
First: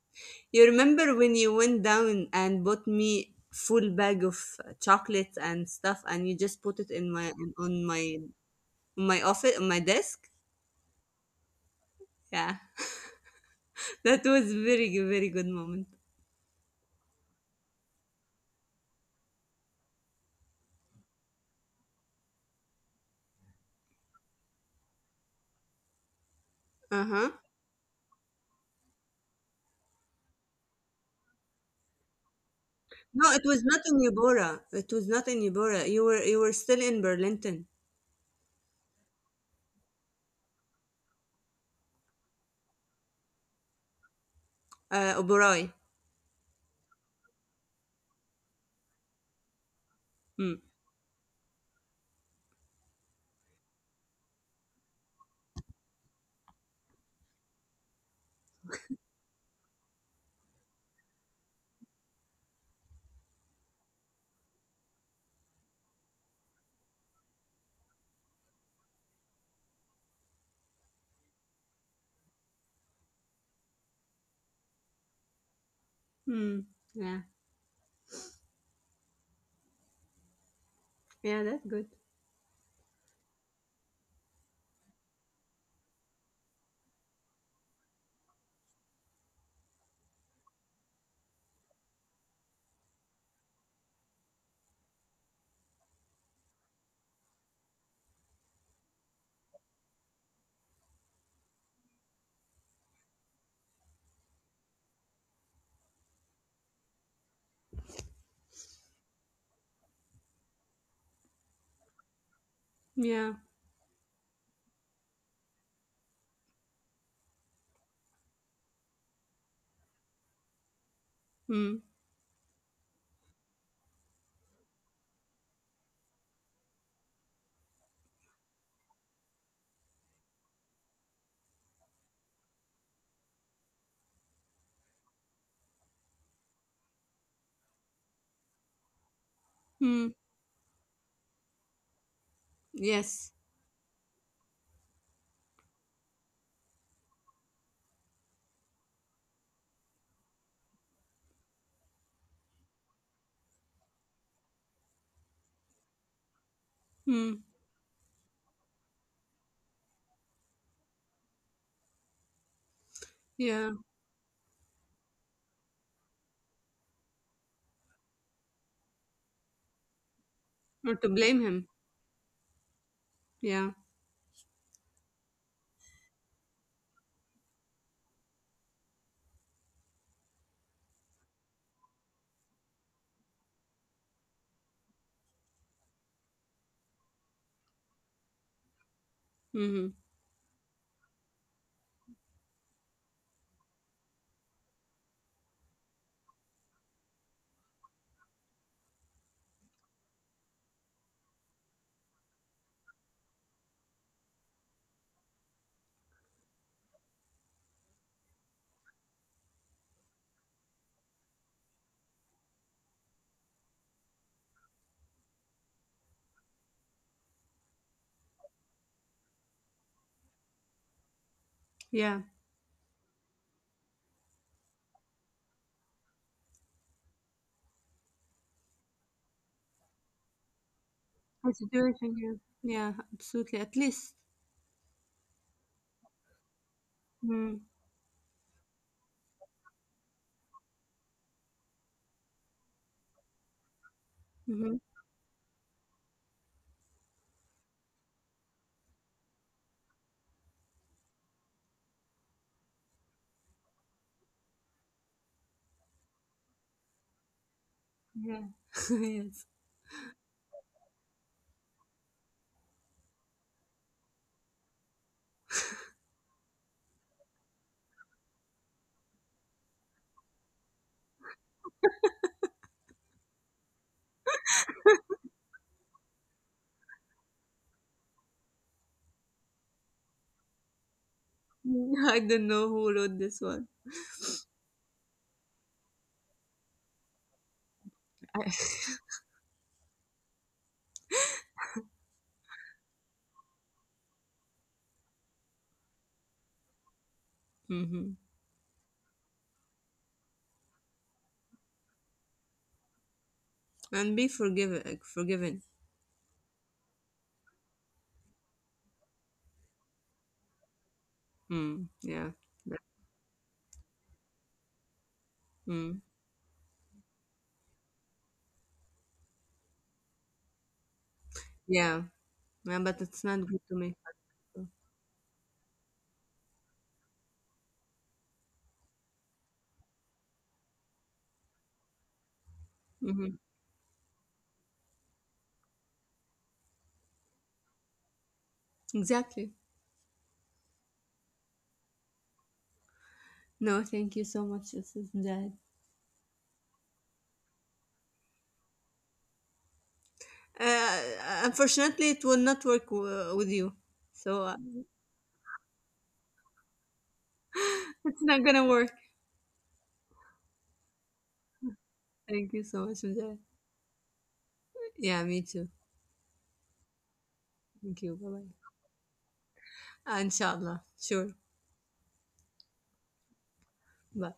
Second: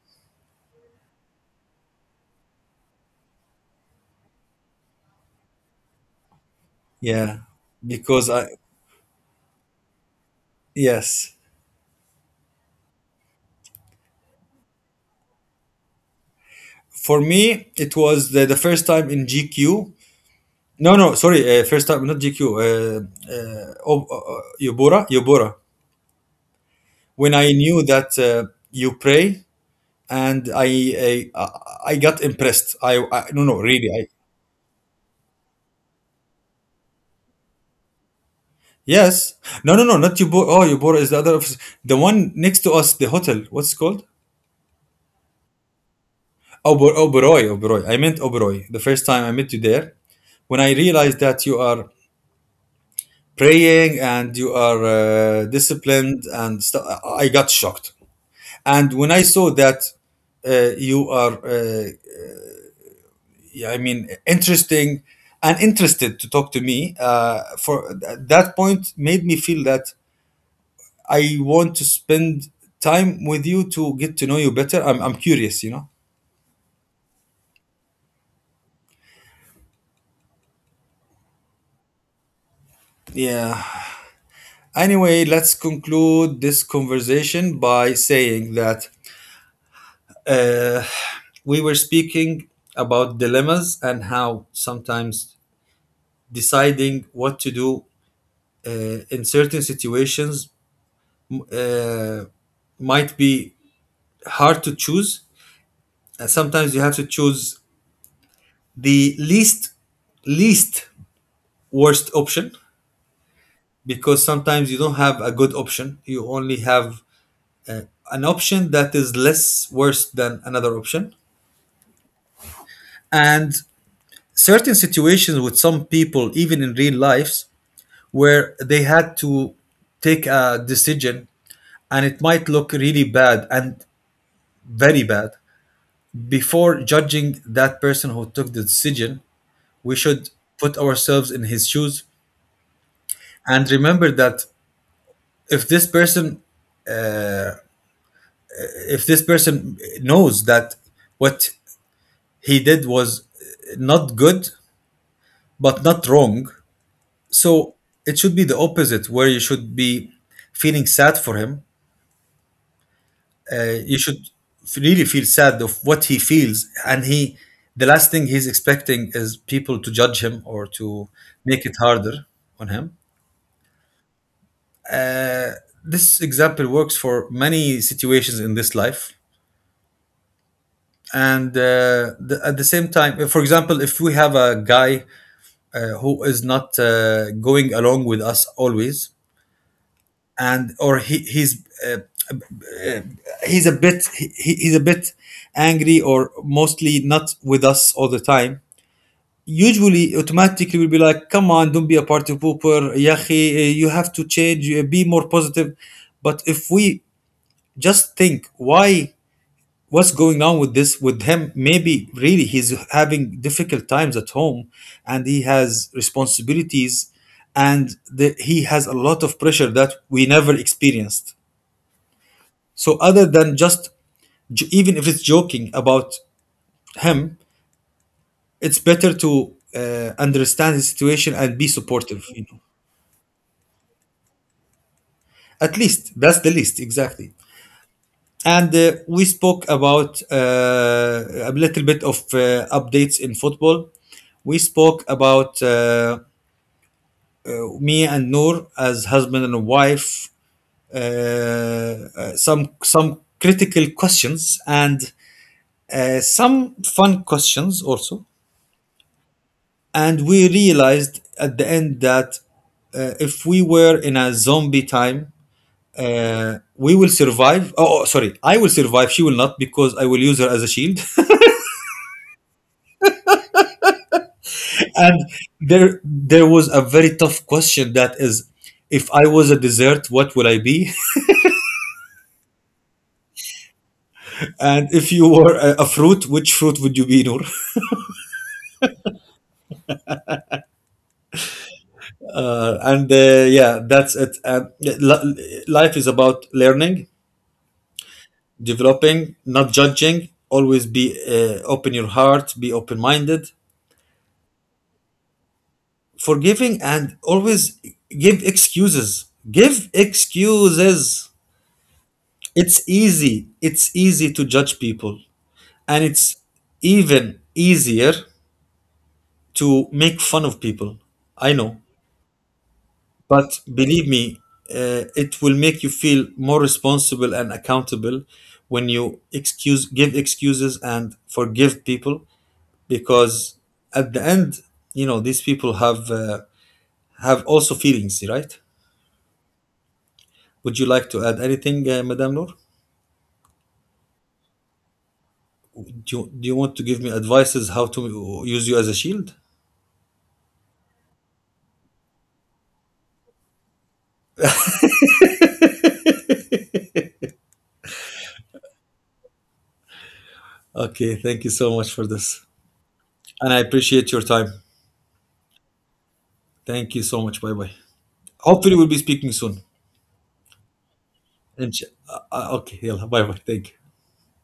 Speaker 2: You remember when you went down and bought me full bag of chocolates and stuff and you just put it in my
Speaker 1: Yeah, because I,
Speaker 2: on my office on my desk?
Speaker 1: yes.
Speaker 2: Yeah. <laughs> That was very good, very good moment.
Speaker 1: For me, it was the first time in GQ. No, no, sorry, first time, not GQ, Yubora, Yubora. When
Speaker 2: Uh-huh.
Speaker 1: I knew that you pray and I got impressed.
Speaker 2: No,
Speaker 1: No,
Speaker 2: it
Speaker 1: no,
Speaker 2: was not
Speaker 1: really.
Speaker 2: in Eubora. It was not in Eubora. You were, you were still in Burlington.
Speaker 1: Yes. No, no, no, not Yubora. Oh, Yubora is the other office. The one next to us, the hotel. What's it called?
Speaker 2: Uh, Oboroi.
Speaker 1: Oberoi, Oberoi. I meant Oberoi the first time I met you there.
Speaker 2: Hmm.
Speaker 1: When I realized that you are praying and you are disciplined and stuff, I got shocked. And when I saw that you are, yeah, I mean, interesting and interested to talk to me, for at that point made me feel that I want to spend time with you to get to know you better. I'm curious, you know.
Speaker 2: Hmm. Yeah. Yeah, that's good.
Speaker 1: Yeah. Anyway, let's conclude this conversation by saying that uh, we were speaking about dilemmas and how sometimes deciding what to do in certain situations uh, might be hard to choose. And sometimes you have to choose the least worst option,
Speaker 2: Yeah.
Speaker 1: because sometimes you don't have a good option. You only have an option that is less worse than another option.
Speaker 2: Hmm.
Speaker 1: And certain situations with some people, even in real lives, where they had to take a decision and it might look really bad and very bad. Before judging that person who took the decision, we
Speaker 2: Hmm.
Speaker 1: should put ourselves in his shoes
Speaker 2: Yes.
Speaker 1: and remember that if this person if this person knows that what he did was not good but not wrong,
Speaker 2: Hmm.
Speaker 1: so it should be the opposite where you should be feeling sad for him.
Speaker 2: Yeah.
Speaker 1: You should really feel sad of what he feels, and he the last thing he's expecting is people to judge him or
Speaker 2: Or
Speaker 1: to
Speaker 2: to blame
Speaker 1: make
Speaker 2: him.
Speaker 1: it harder on him.
Speaker 2: Yeah.
Speaker 1: uh, this example works for many situations in this life, and at the same time, for example, if we have a guy who is not going along with us always,
Speaker 2: Mm-hmm.
Speaker 1: and or he's uh, he's a bit angry or mostly not with us all the time. Usually automatically we'll be like, come on, don't be a party pooper yahi, you have to change, be more positive. But if we just think why, what's going on with this with him, maybe really he's having difficult times at home and he has responsibilities and he has a lot of pressure that we never experienced.
Speaker 2: Yeah.
Speaker 1: So other than just, even if it's joking about him, it's better to understand the situation and be
Speaker 2: Consideration,
Speaker 1: supportive.
Speaker 2: yeah.
Speaker 1: You know,
Speaker 2: Yeah, absolutely. At least.
Speaker 1: at least that's the least, exactly.
Speaker 2: Mm.
Speaker 1: And we spoke about a little bit of updates in football. We
Speaker 2: Mm-hmm.
Speaker 1: spoke about me and Noor as husband and wife. Some critical questions and some fun questions also.
Speaker 2: Yeah. <laughs> Yes.
Speaker 1: And we realized at the end that if we were in a zombie time, we will survive. Oh, oh, sorry, I will survive, she will not, because I will use her as a shield. <laughs> And there was a very tough question, that is, if I was a dessert, what would I be?
Speaker 2: <laughs> I don't know who wrote this one.
Speaker 1: <laughs> And if you were a fruit, which fruit would you be, Noor?
Speaker 2: I-
Speaker 1: <laughs> And yeah, that's it. Life is about learning,
Speaker 2: <laughs> mm-hmm.
Speaker 1: developing, not judging. Always be open your heart, be open minded,
Speaker 2: And be forgiven. Like, forgiven.
Speaker 1: forgiving, and always give excuses. Give excuses.
Speaker 2: Mm. Yeah. That-
Speaker 1: It's easy. It's easy to judge people, and
Speaker 2: Mm.
Speaker 1: it's even easier to make fun of people. I know,
Speaker 2: Yeah, yeah. But it's not
Speaker 1: but
Speaker 2: good to make
Speaker 1: believe me,
Speaker 2: fun of.
Speaker 1: it will make you feel more responsible and accountable when you excuse, give excuses, and forgive people,
Speaker 2: Mm-hmm.
Speaker 1: because at the end, you know, these people have also feelings, right?
Speaker 2: Exactly.
Speaker 1: Would you like to add anything, Madame Noor?
Speaker 2: No, thank you so much. This is that.
Speaker 1: Do you want to give me advices how to use you as a shield?
Speaker 2: Uh, Unfortunately, it will not work with you. So uh, <laughs> it's not gonna work.
Speaker 1: Okay, thank you so much for this.
Speaker 2: Thank you so much, Mujahid.
Speaker 1: And I appreciate your time.
Speaker 2: Yeah, me too.
Speaker 1: Thank you so much. Bye bye.
Speaker 2: Thank you. Bye
Speaker 1: Hopefully,
Speaker 2: bye.
Speaker 1: we'll be speaking soon.
Speaker 2: آه إن شاء الله sure.
Speaker 1: And okay, bye bye. Thank you.
Speaker 2: Bye.